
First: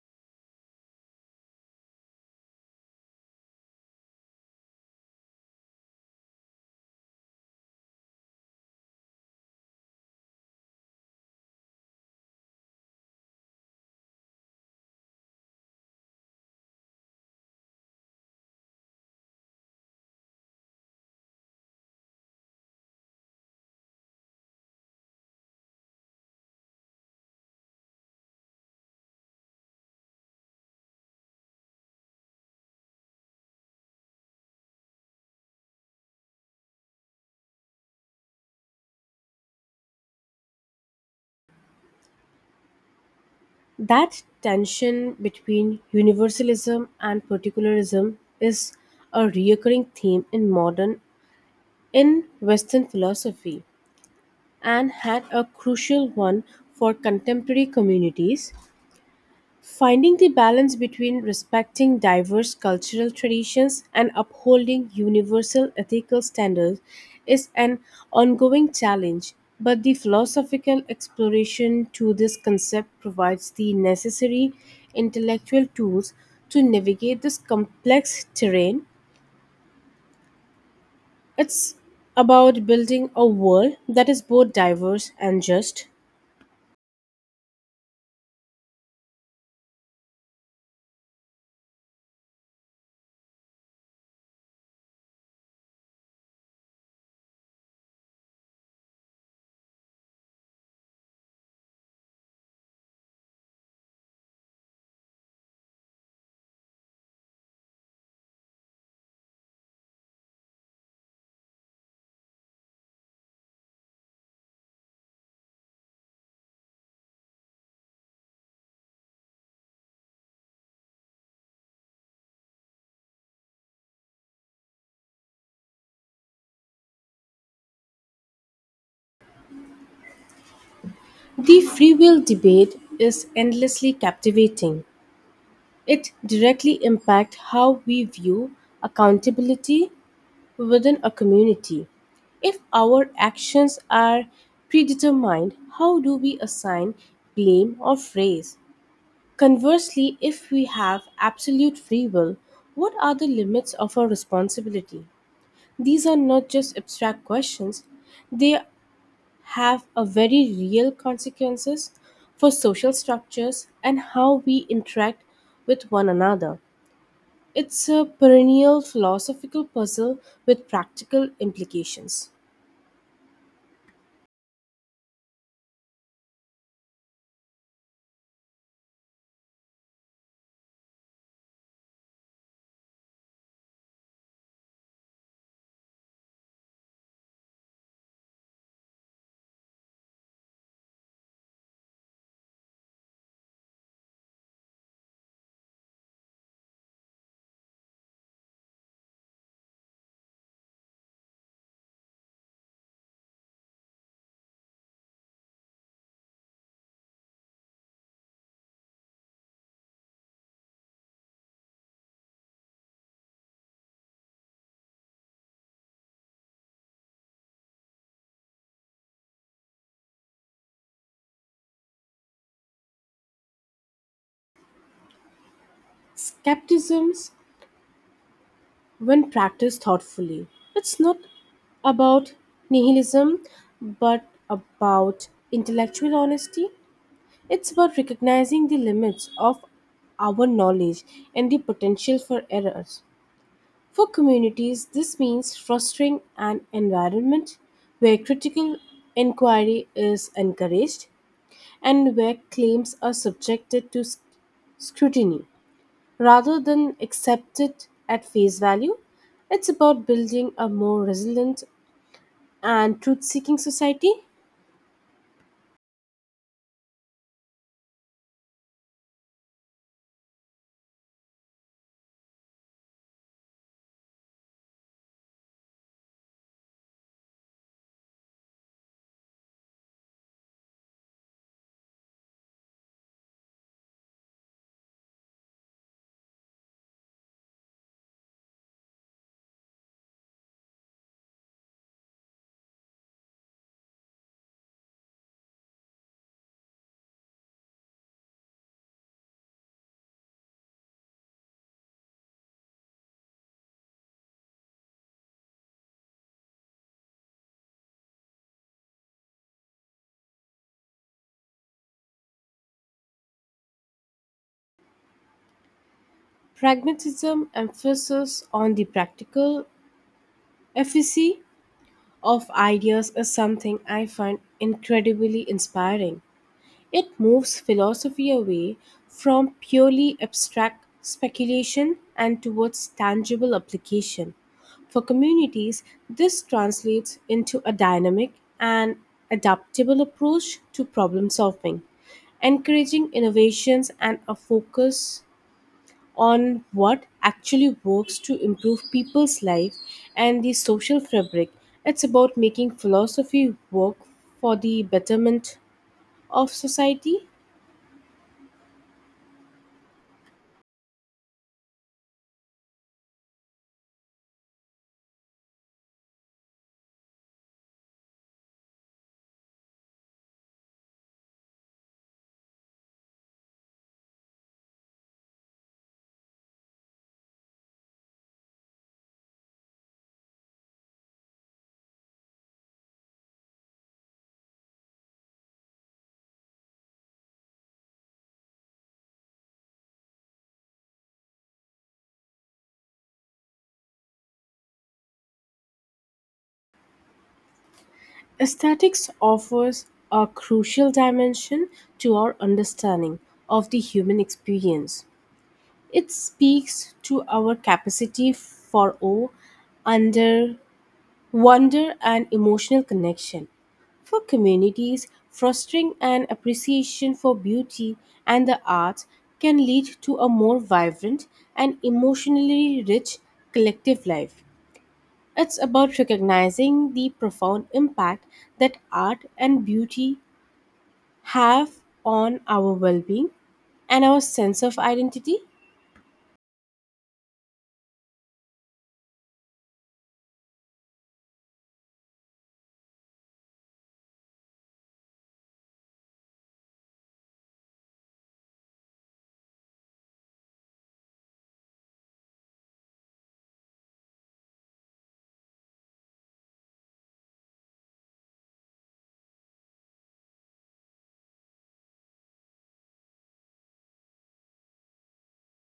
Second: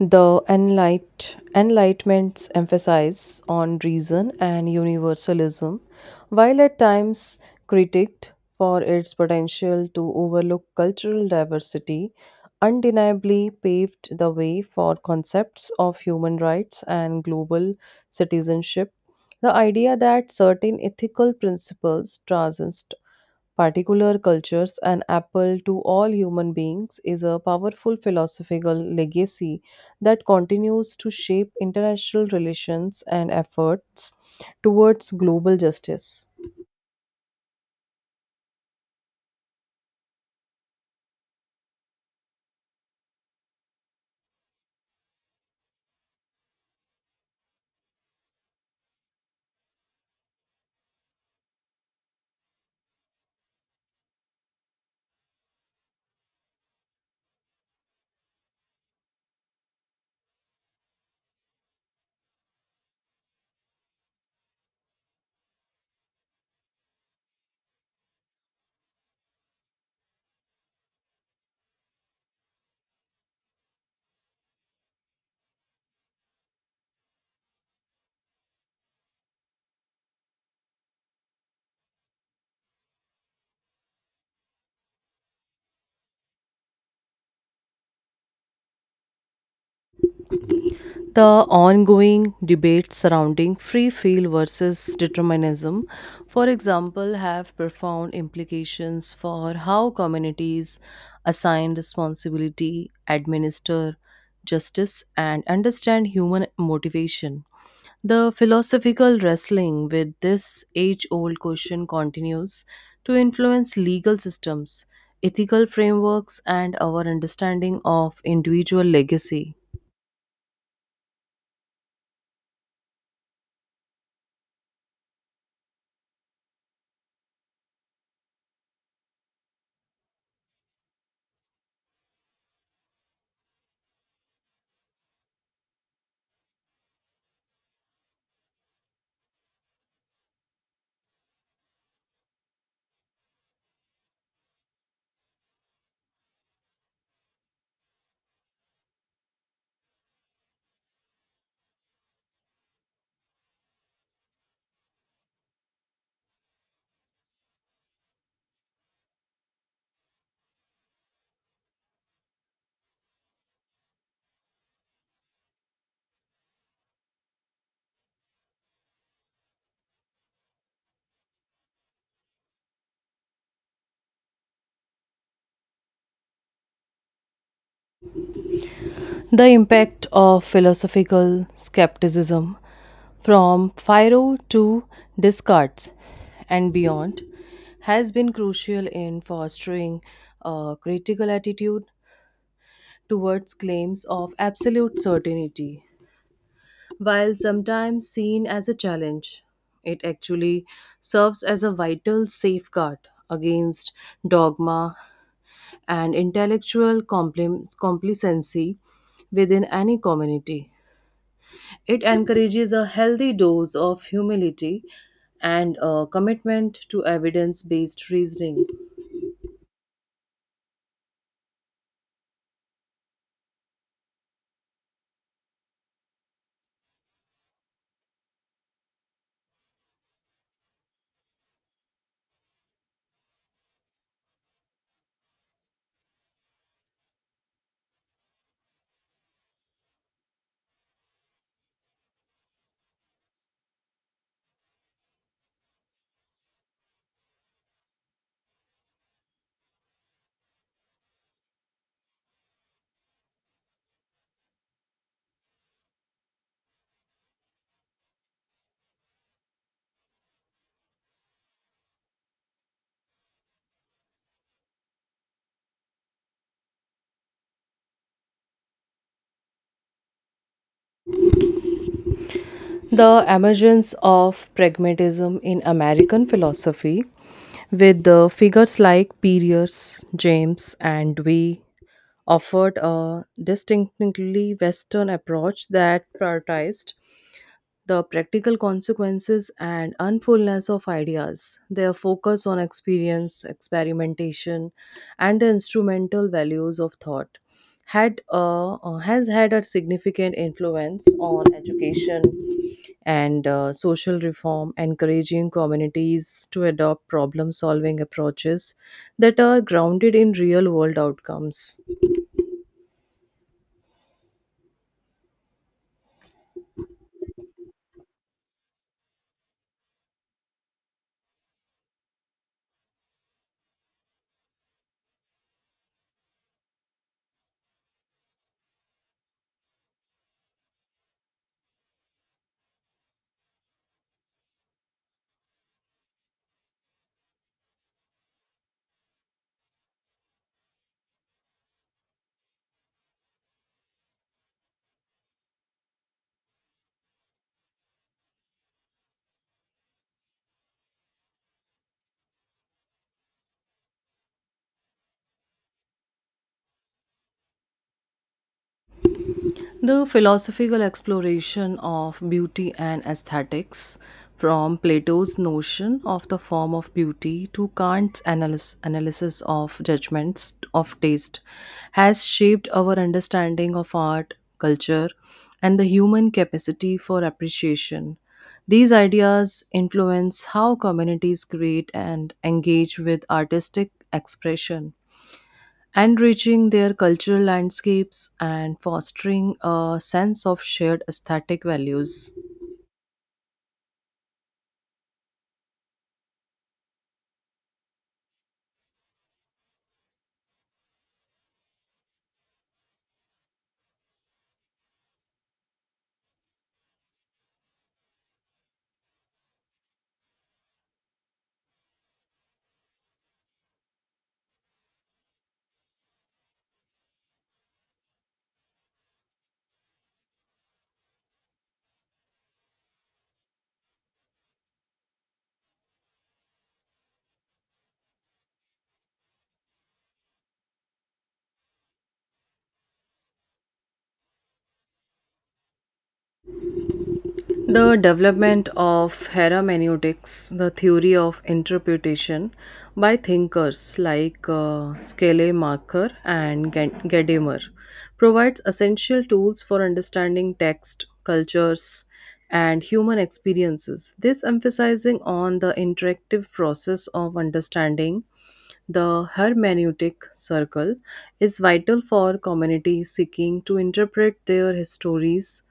A: The Enlight, Enlightenment's emphasis on reason and universalism, while at times critiqued for its potential to overlook cultural diversity, undeniably paved the way for concepts of human rights and global citizenship. The idea that certain ethical principles transcend particular cultures, an apple to all human beings is a powerful philosophical legacy that continues to shape international relations and efforts towards global justice.
B: That tension between universalism and particularism is a recurring theme in modern in Western philosophy and had a crucial one for contemporary communities. Finding the balance between respecting diverse cultural traditions and upholding universal ethical standards is an ongoing challenge, but the philosophical exploration to this concept provides the necessary intellectual tools to navigate this complex terrain. It's about building a world that is both diverse and just.
A: The ongoing debates surrounding free will versus determinism, for example, have profound implications for how communities assign responsibility, administer justice, and understand human motivation. The philosophical wrestling with this age old question continues to influence legal systems, ethical frameworks, and our understanding of individual legacy.
B: The free will debate is endlessly captivating. It directly impacts how we view accountability within a community. If our actions are predetermined, how do we assign blame or praise? Conversely, if we have absolute free will, what are the limits of our responsibility? These are not just abstract questions, they have a very real consequences for social structures and how we interact with one another. It's a perennial philosophical puzzle with practical implications.
A: The impact of philosophical skepticism from Philo to Descartes and beyond has been crucial in fostering a critical attitude towards claims of absolute certainty. While sometimes seen as a challenge, it actually serves as a vital safeguard against dogma and intellectual complim- complacency within any community. It encourages a healthy dose of humility and a commitment to evidence based reasoning.
B: Skepticism, when practiced thoughtfully, it's not about nihilism but about intellectual honesty. It's about recognizing the limits of our knowledge and the potential for errors. For communities, this means fostering an environment where critical inquiry is encouraged and where claims are subjected to sc- scrutiny rather than accepted at face value. It's about building a more resilient and truth seeking society.
A: The emergence of pragmatism in American philosophy, with the figures like Pierce, James, and Dewey, offered a distinctly Western approach that prioritized the practical consequences and unfulness of ideas. Their focus on experience, experimentation, and the instrumental values of thought had a, uh, has had a significant influence on education and uh, social reform, encouraging communities to adopt problem solving approaches that are grounded in real world outcomes.
B: Pragmatism emphasis on the practical efficacy of ideas is something I find incredibly inspiring. It moves philosophy away from purely abstract speculation and towards tangible application. For communities, this translates into a dynamic and adaptable approach to problem solving, encouraging innovations and a focus on what actually works to improve people's life and the social fabric. It's about making philosophy work for the betterment of society.
A: The philosophical exploration of beauty and aesthetics, from Plato's notion of the form of beauty to Kant's analys- analysis of judgments of taste, has shaped our understanding of art, culture, and the human capacity for appreciation. These ideas influence how communities create and engage with artistic expression enriching their cultural landscapes and fostering a sense of shared aesthetic values.
B: Aesthetics offers a crucial dimension to our understanding of the human experience. It speaks to our capacity for awe, under wonder and emotional connection. For communities, fostering an appreciation for beauty and the arts can lead to a more vibrant and emotionally rich collective life. It's about recognizing the profound impact that art and beauty have on our well being and our sense of identity.
A: The development of hermeneutics, the theory of interpretation, by thinkers like uh, Scleiermacher and Gen- Gadamer, provides essential tools for understanding text, cultures, and human experiences. This emphasizing on the interactive process of understanding the hermeneutic circle is vital for communities seeking to interpret their histories,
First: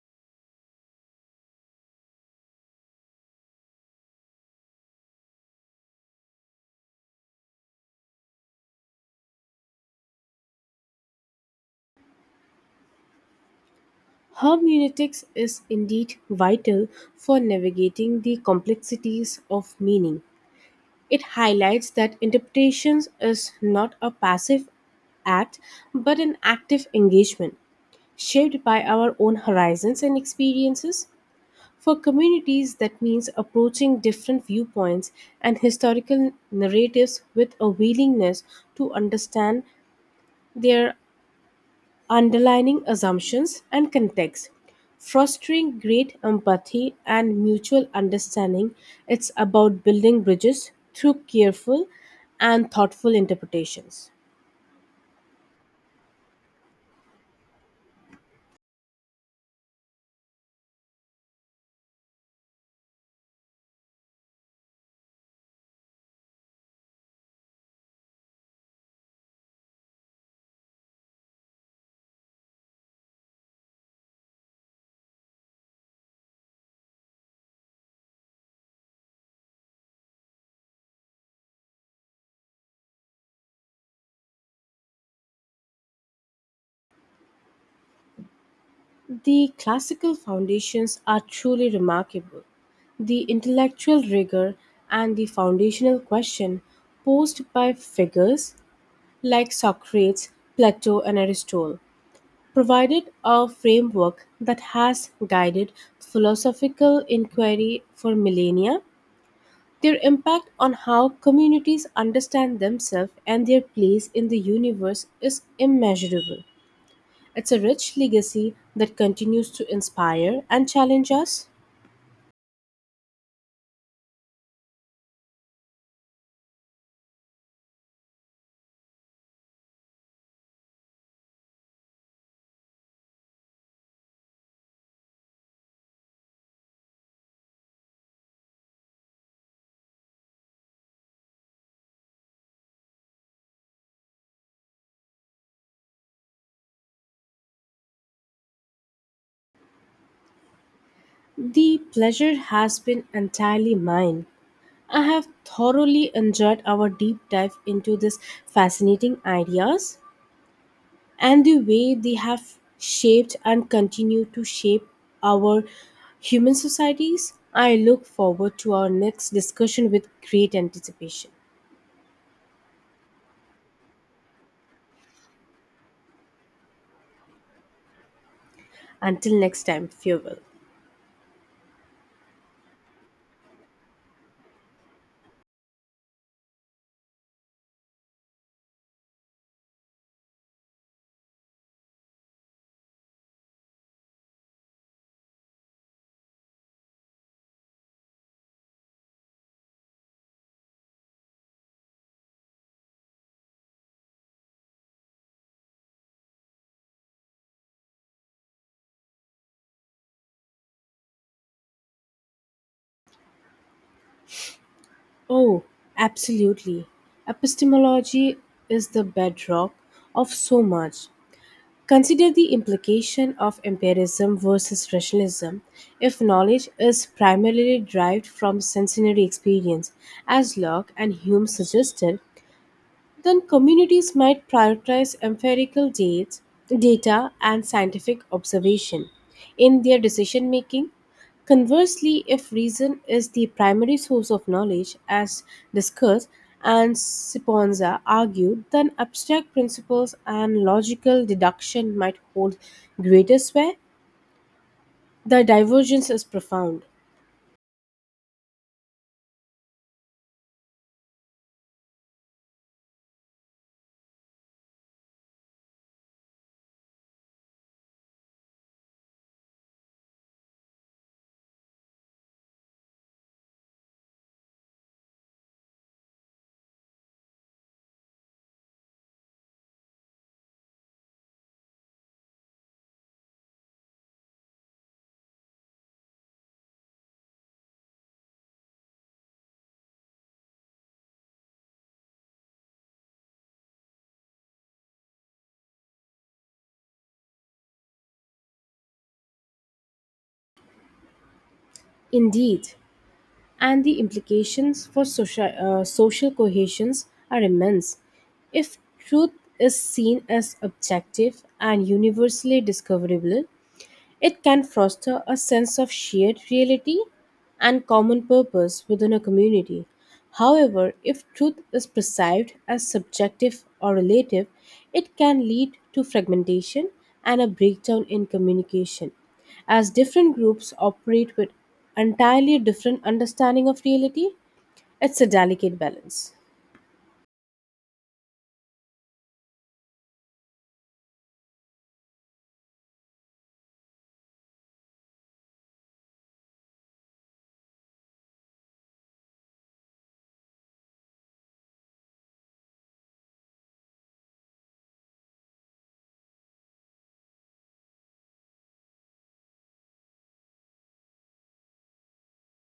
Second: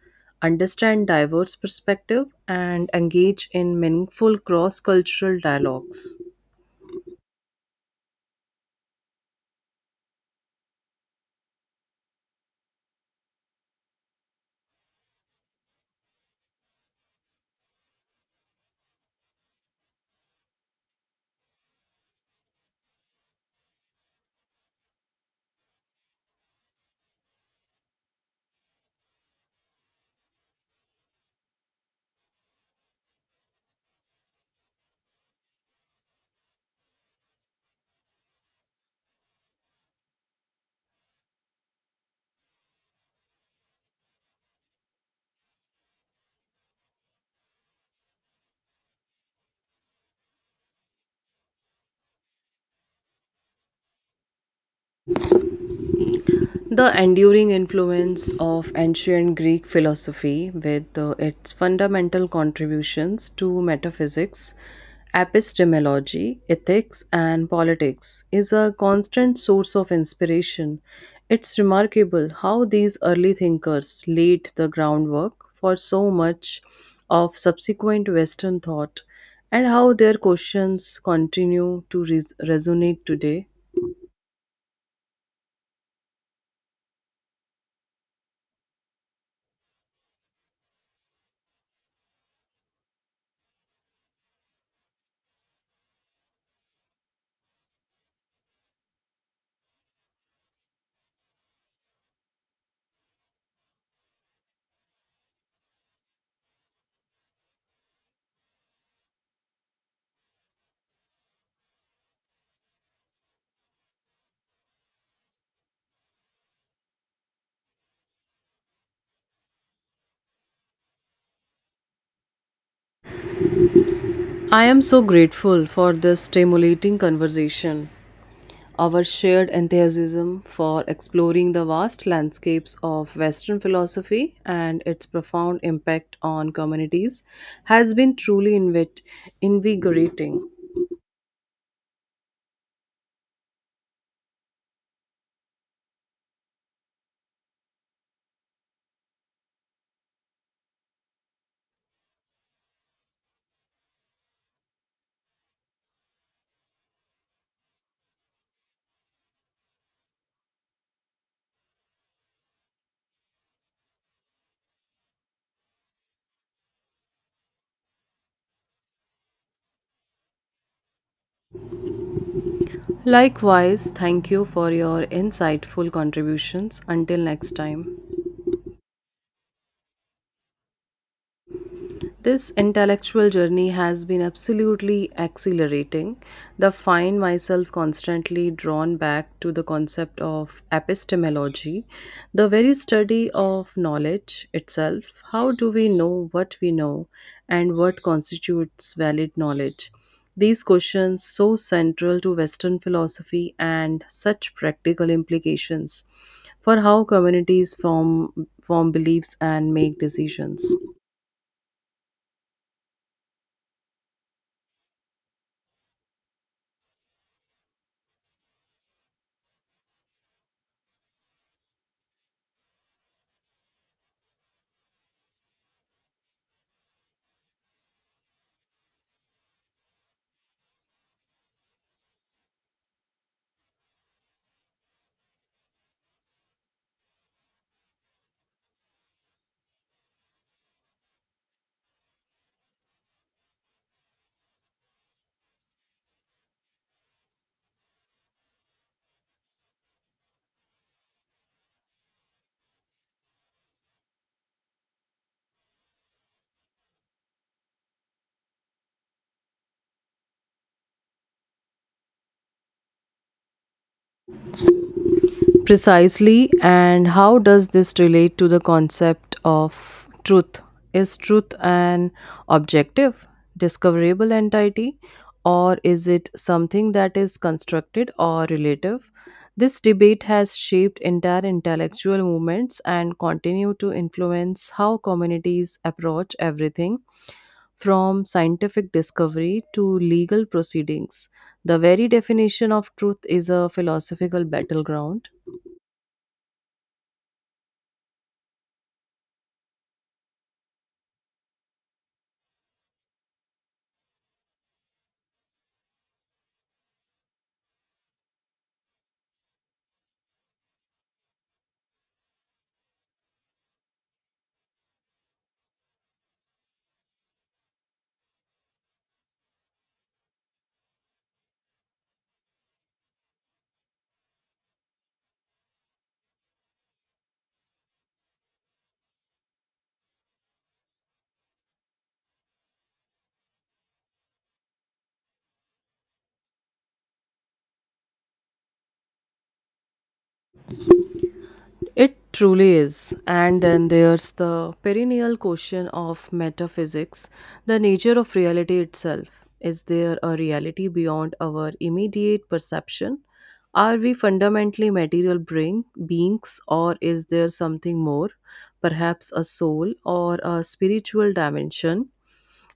A: understand diverse perspectives, and engage in meaningful cross cultural dialogues.
B: Hermeneutics is indeed vital for navigating the complexities of meaning. It highlights that interpretation is not a passive act but an active engagement shaped by our own horizons and experiences. For communities, that means approaching different viewpoints and historical narratives with a willingness to understand their underlying assumptions and context. Fostering great empathy and mutual understanding, it's about building bridges through careful and thoughtful interpretations.
A: The enduring influence of ancient Greek philosophy, with uh, its fundamental contributions to metaphysics, epistemology, ethics, and politics, is a constant source of inspiration. It's remarkable how these early thinkers laid the groundwork for so much of subsequent Western thought and how their questions continue to res- resonate today.
B: The classical foundations are truly remarkable. The intellectual rigor and the foundational question posed by figures like Socrates, Plato, and Aristotle provided a framework that has guided philosophical inquiry for millennia. Their impact on how communities understand themselves and their place in the universe is immeasurable. It's a rich legacy that continues to inspire and challenge us.
A: I am so grateful for this stimulating conversation, our shared enthusiasm for exploring the vast landscapes of Western philosophy and its profound impact on communities has been truly invit- invigorating.
B: The pleasure has been entirely mine. I have thoroughly enjoyed our deep dive into these fascinating ideas and the way they have shaped and continue to shape our human societies. I look forward to our next discussion with great anticipation.
A: Likewise, thank you for your insightful contributions. Until next time.
B: Until next time, farewell.
A: This intellectual journey has been absolutely accelerating. The find myself constantly drawn back to the concept of epistemology, the very study of knowledge itself. How do we know what we know and what constitutes valid knowledge? These questions so central to Western philosophy and such practical implications for how communities form form beliefs and make decisions.
B: Oh, absolutely. Epistemology is the bedrock of so much. Consider the implication of empiricism versus rationalism. If knowledge is primarily derived from sensory experience, as Locke and Hume suggested, then communities might prioritize empirical dates, data and scientific observation in their decision making. Conversely, if reason is the primary source of knowledge, as discussed and Siponza argued, then abstract principles and logical deduction might hold greater sway. The divergence is profound.
A: Precisely, and how does this relate to the concept of truth? Is truth an objective, discoverable entity, or is it something that is constructed or relative? This debate has shaped entire intellectual movements and continue to influence how communities approach everything from scientific discovery to legal proceedings. The very definition of truth is a philosophical battleground.
B: Indeed. And the implications for social, uh, social cohesions are immense. If truth is seen as objective and universally discoverable, it can foster a sense of shared reality and common purpose within a community. However, if truth is perceived as subjective or relative, it can lead to fragmentation and a breakdown in communication, as different groups operate with entirely different understanding of reality. It's a delicate balance.
A: It truly is. And then there's the perennial question of metaphysics, the nature of reality itself. Is there a reality beyond our immediate perception? Are we fundamentally material bring, beings, or is there something more, perhaps a soul or a spiritual dimension?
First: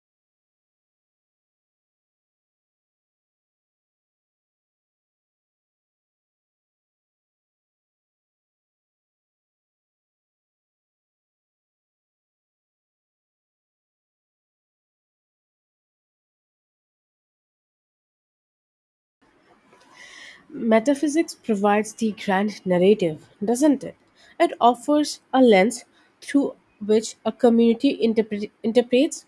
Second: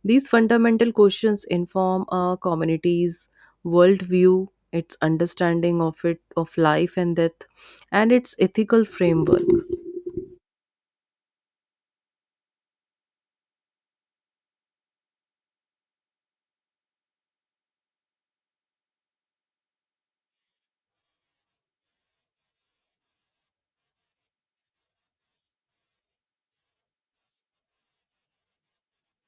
A: These fundamental questions inform a community's worldview, its understanding of it, of life and death and its ethical framework.
B: Metaphysics provides the grand narrative, doesn't it? It offers a lens through which a community interpre- interprets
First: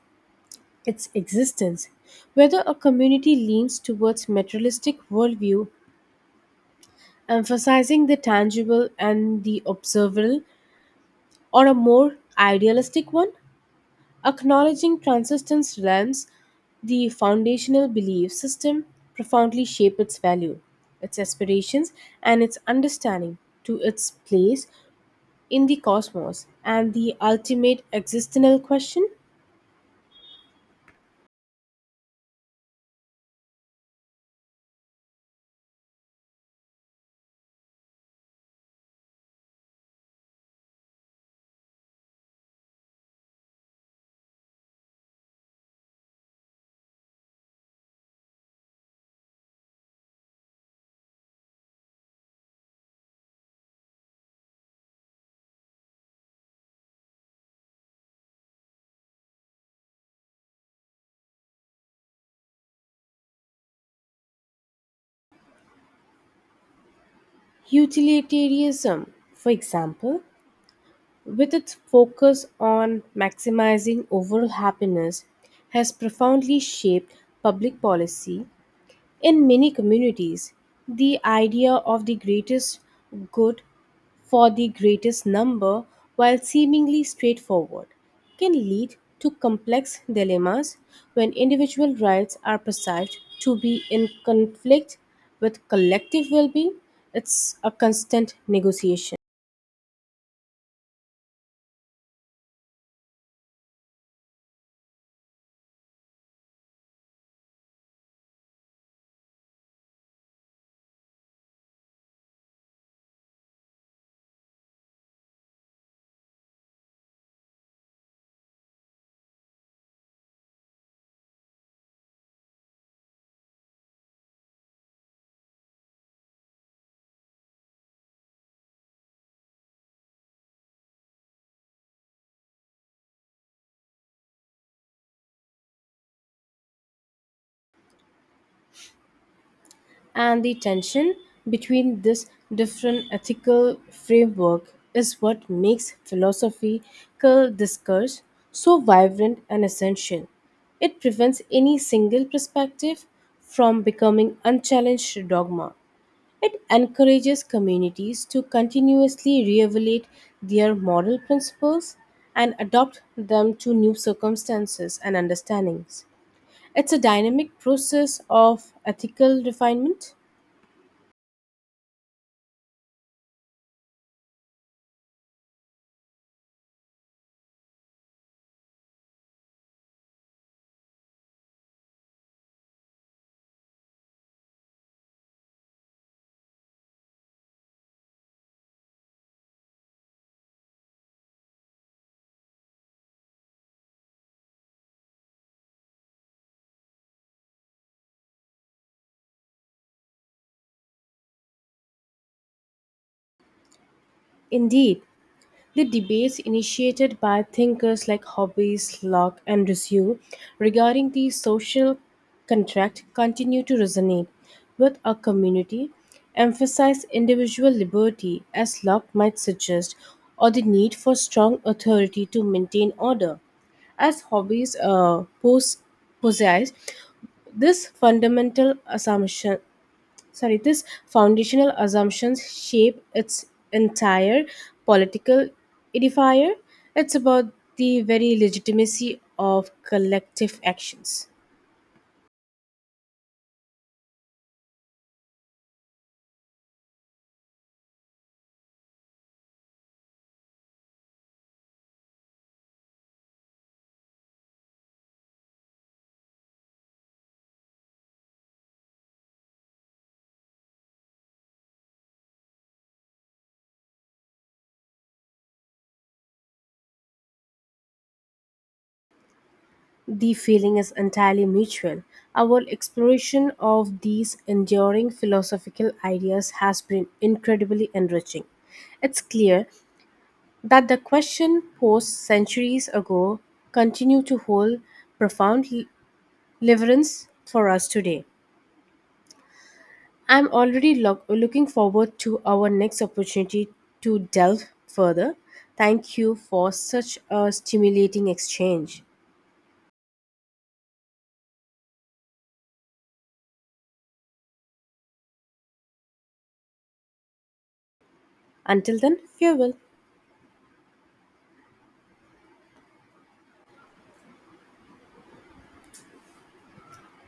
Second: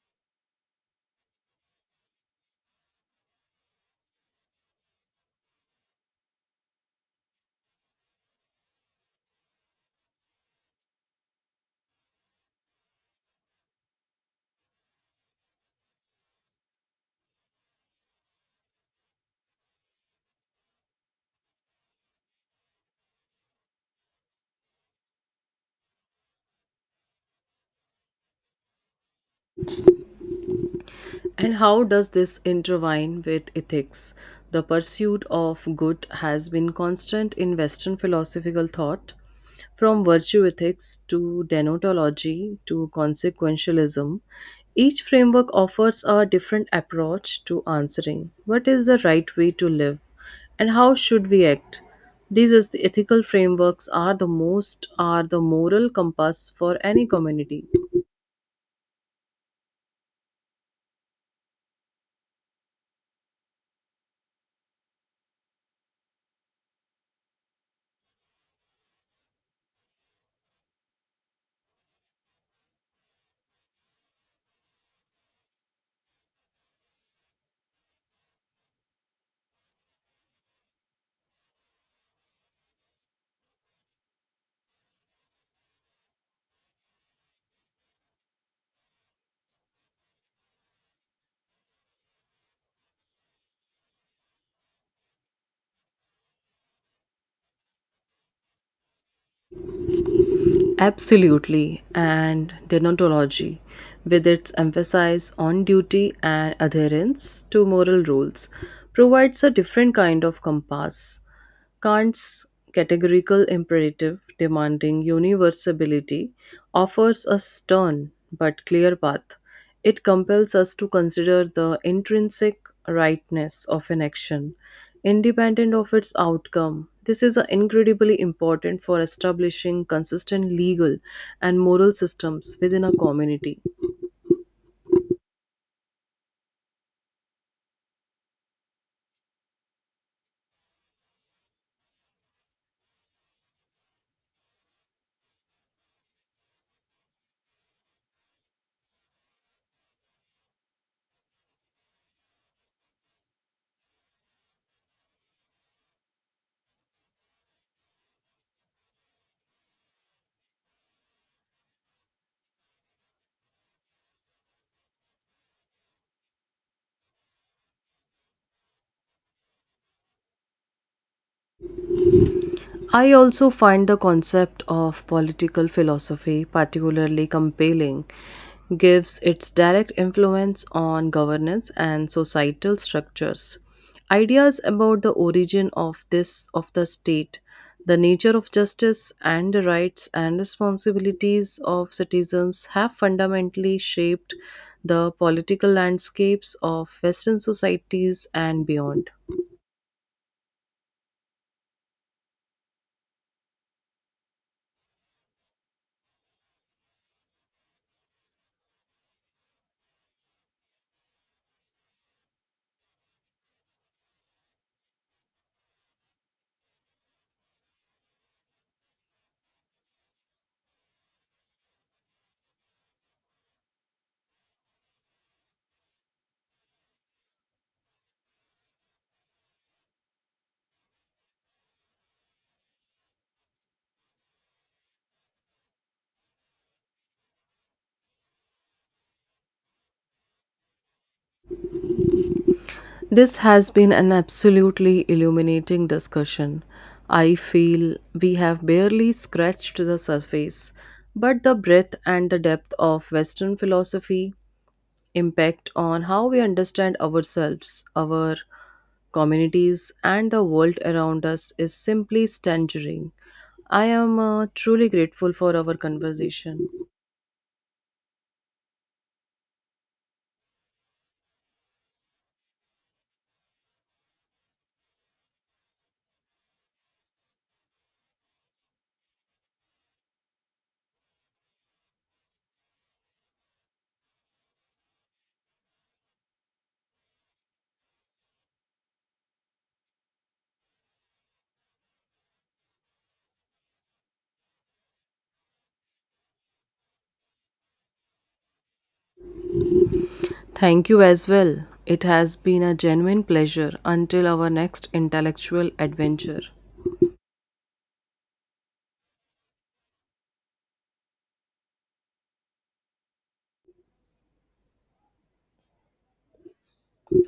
B: its existence. Whether a community leans towards materialistic worldview, emphasizing the tangible and the observable, or a more idealistic one, acknowledging transcendence lends the foundational belief system profoundly shape its value, its aspirations, and its understanding to its place in the cosmos and the ultimate existential question.
A: And how does this intertwine with ethics? The pursuit of good has been constant in Western philosophical thought, from virtue ethics to denotology to consequentialism. Each framework offers a different approach to answering what is the right way to live and how should we act. These is the ethical frameworks are the most are the moral compass for any community.
B: Utilitarianism, for example, with its focus on maximizing overall happiness, has profoundly shaped public policy. In many communities, the idea of the greatest good for the greatest number, while seemingly straightforward, can lead to complex dilemmas when individual rights are perceived to be in conflict with collective well being. It's a constant negotiation.
A: Absolutely, and deontology, with its emphasis on duty and adherence to moral rules, provides a different kind of compass. Kant's categorical imperative, demanding universality, offers a stern but clear path. It compels us to consider the intrinsic rightness of an action, independent of its outcome. This is uh, incredibly important for establishing consistent legal and moral systems within a community.
B: And the tension between this different ethical framework is what makes philosophical discourse so vibrant and essential. It prevents any single perspective from becoming unchallenged dogma. It encourages communities to continuously reevaluate their moral principles and adopt them to new circumstances and understandings. It's a dynamic process of ethical refinement.
A: I also find the concept of political philosophy particularly compelling, gives its direct influence on governance and societal structures. Ideas about the origin of this of the state, the nature of justice and the rights and responsibilities of citizens have fundamentally shaped the political landscapes of western societies and beyond.
B: Indeed, the debates initiated by thinkers like Hobbes, Locke, and Rousseau regarding the social contract continue to resonate with our community, emphasize individual liberty, as Locke might suggest, or the need for strong authority to maintain order. As Hobbes uh, pos- possessed this fundamental assumption, sorry this foundational assumptions shape its entire political edifier. It's about the very legitimacy of collective actions.
A: This has been an absolutely illuminating discussion. I feel we have barely scratched the surface, but the breadth and the depth of Western philosophy impact on how we understand ourselves, our communities, and the world around us is simply staggering. I am uh, truly grateful for our conversation.
B: The feeling is entirely mutual. Our exploration of these enduring philosophical ideas has been incredibly enriching. It's clear that the question posed centuries ago continue to hold profound l- relevance for us today. I'm already lo- looking forward to our next opportunity to delve further. Thank you for such a stimulating exchange.
A: Thank you as well. It has been a genuine pleasure until our next intellectual adventure.
B: Until then, farewell.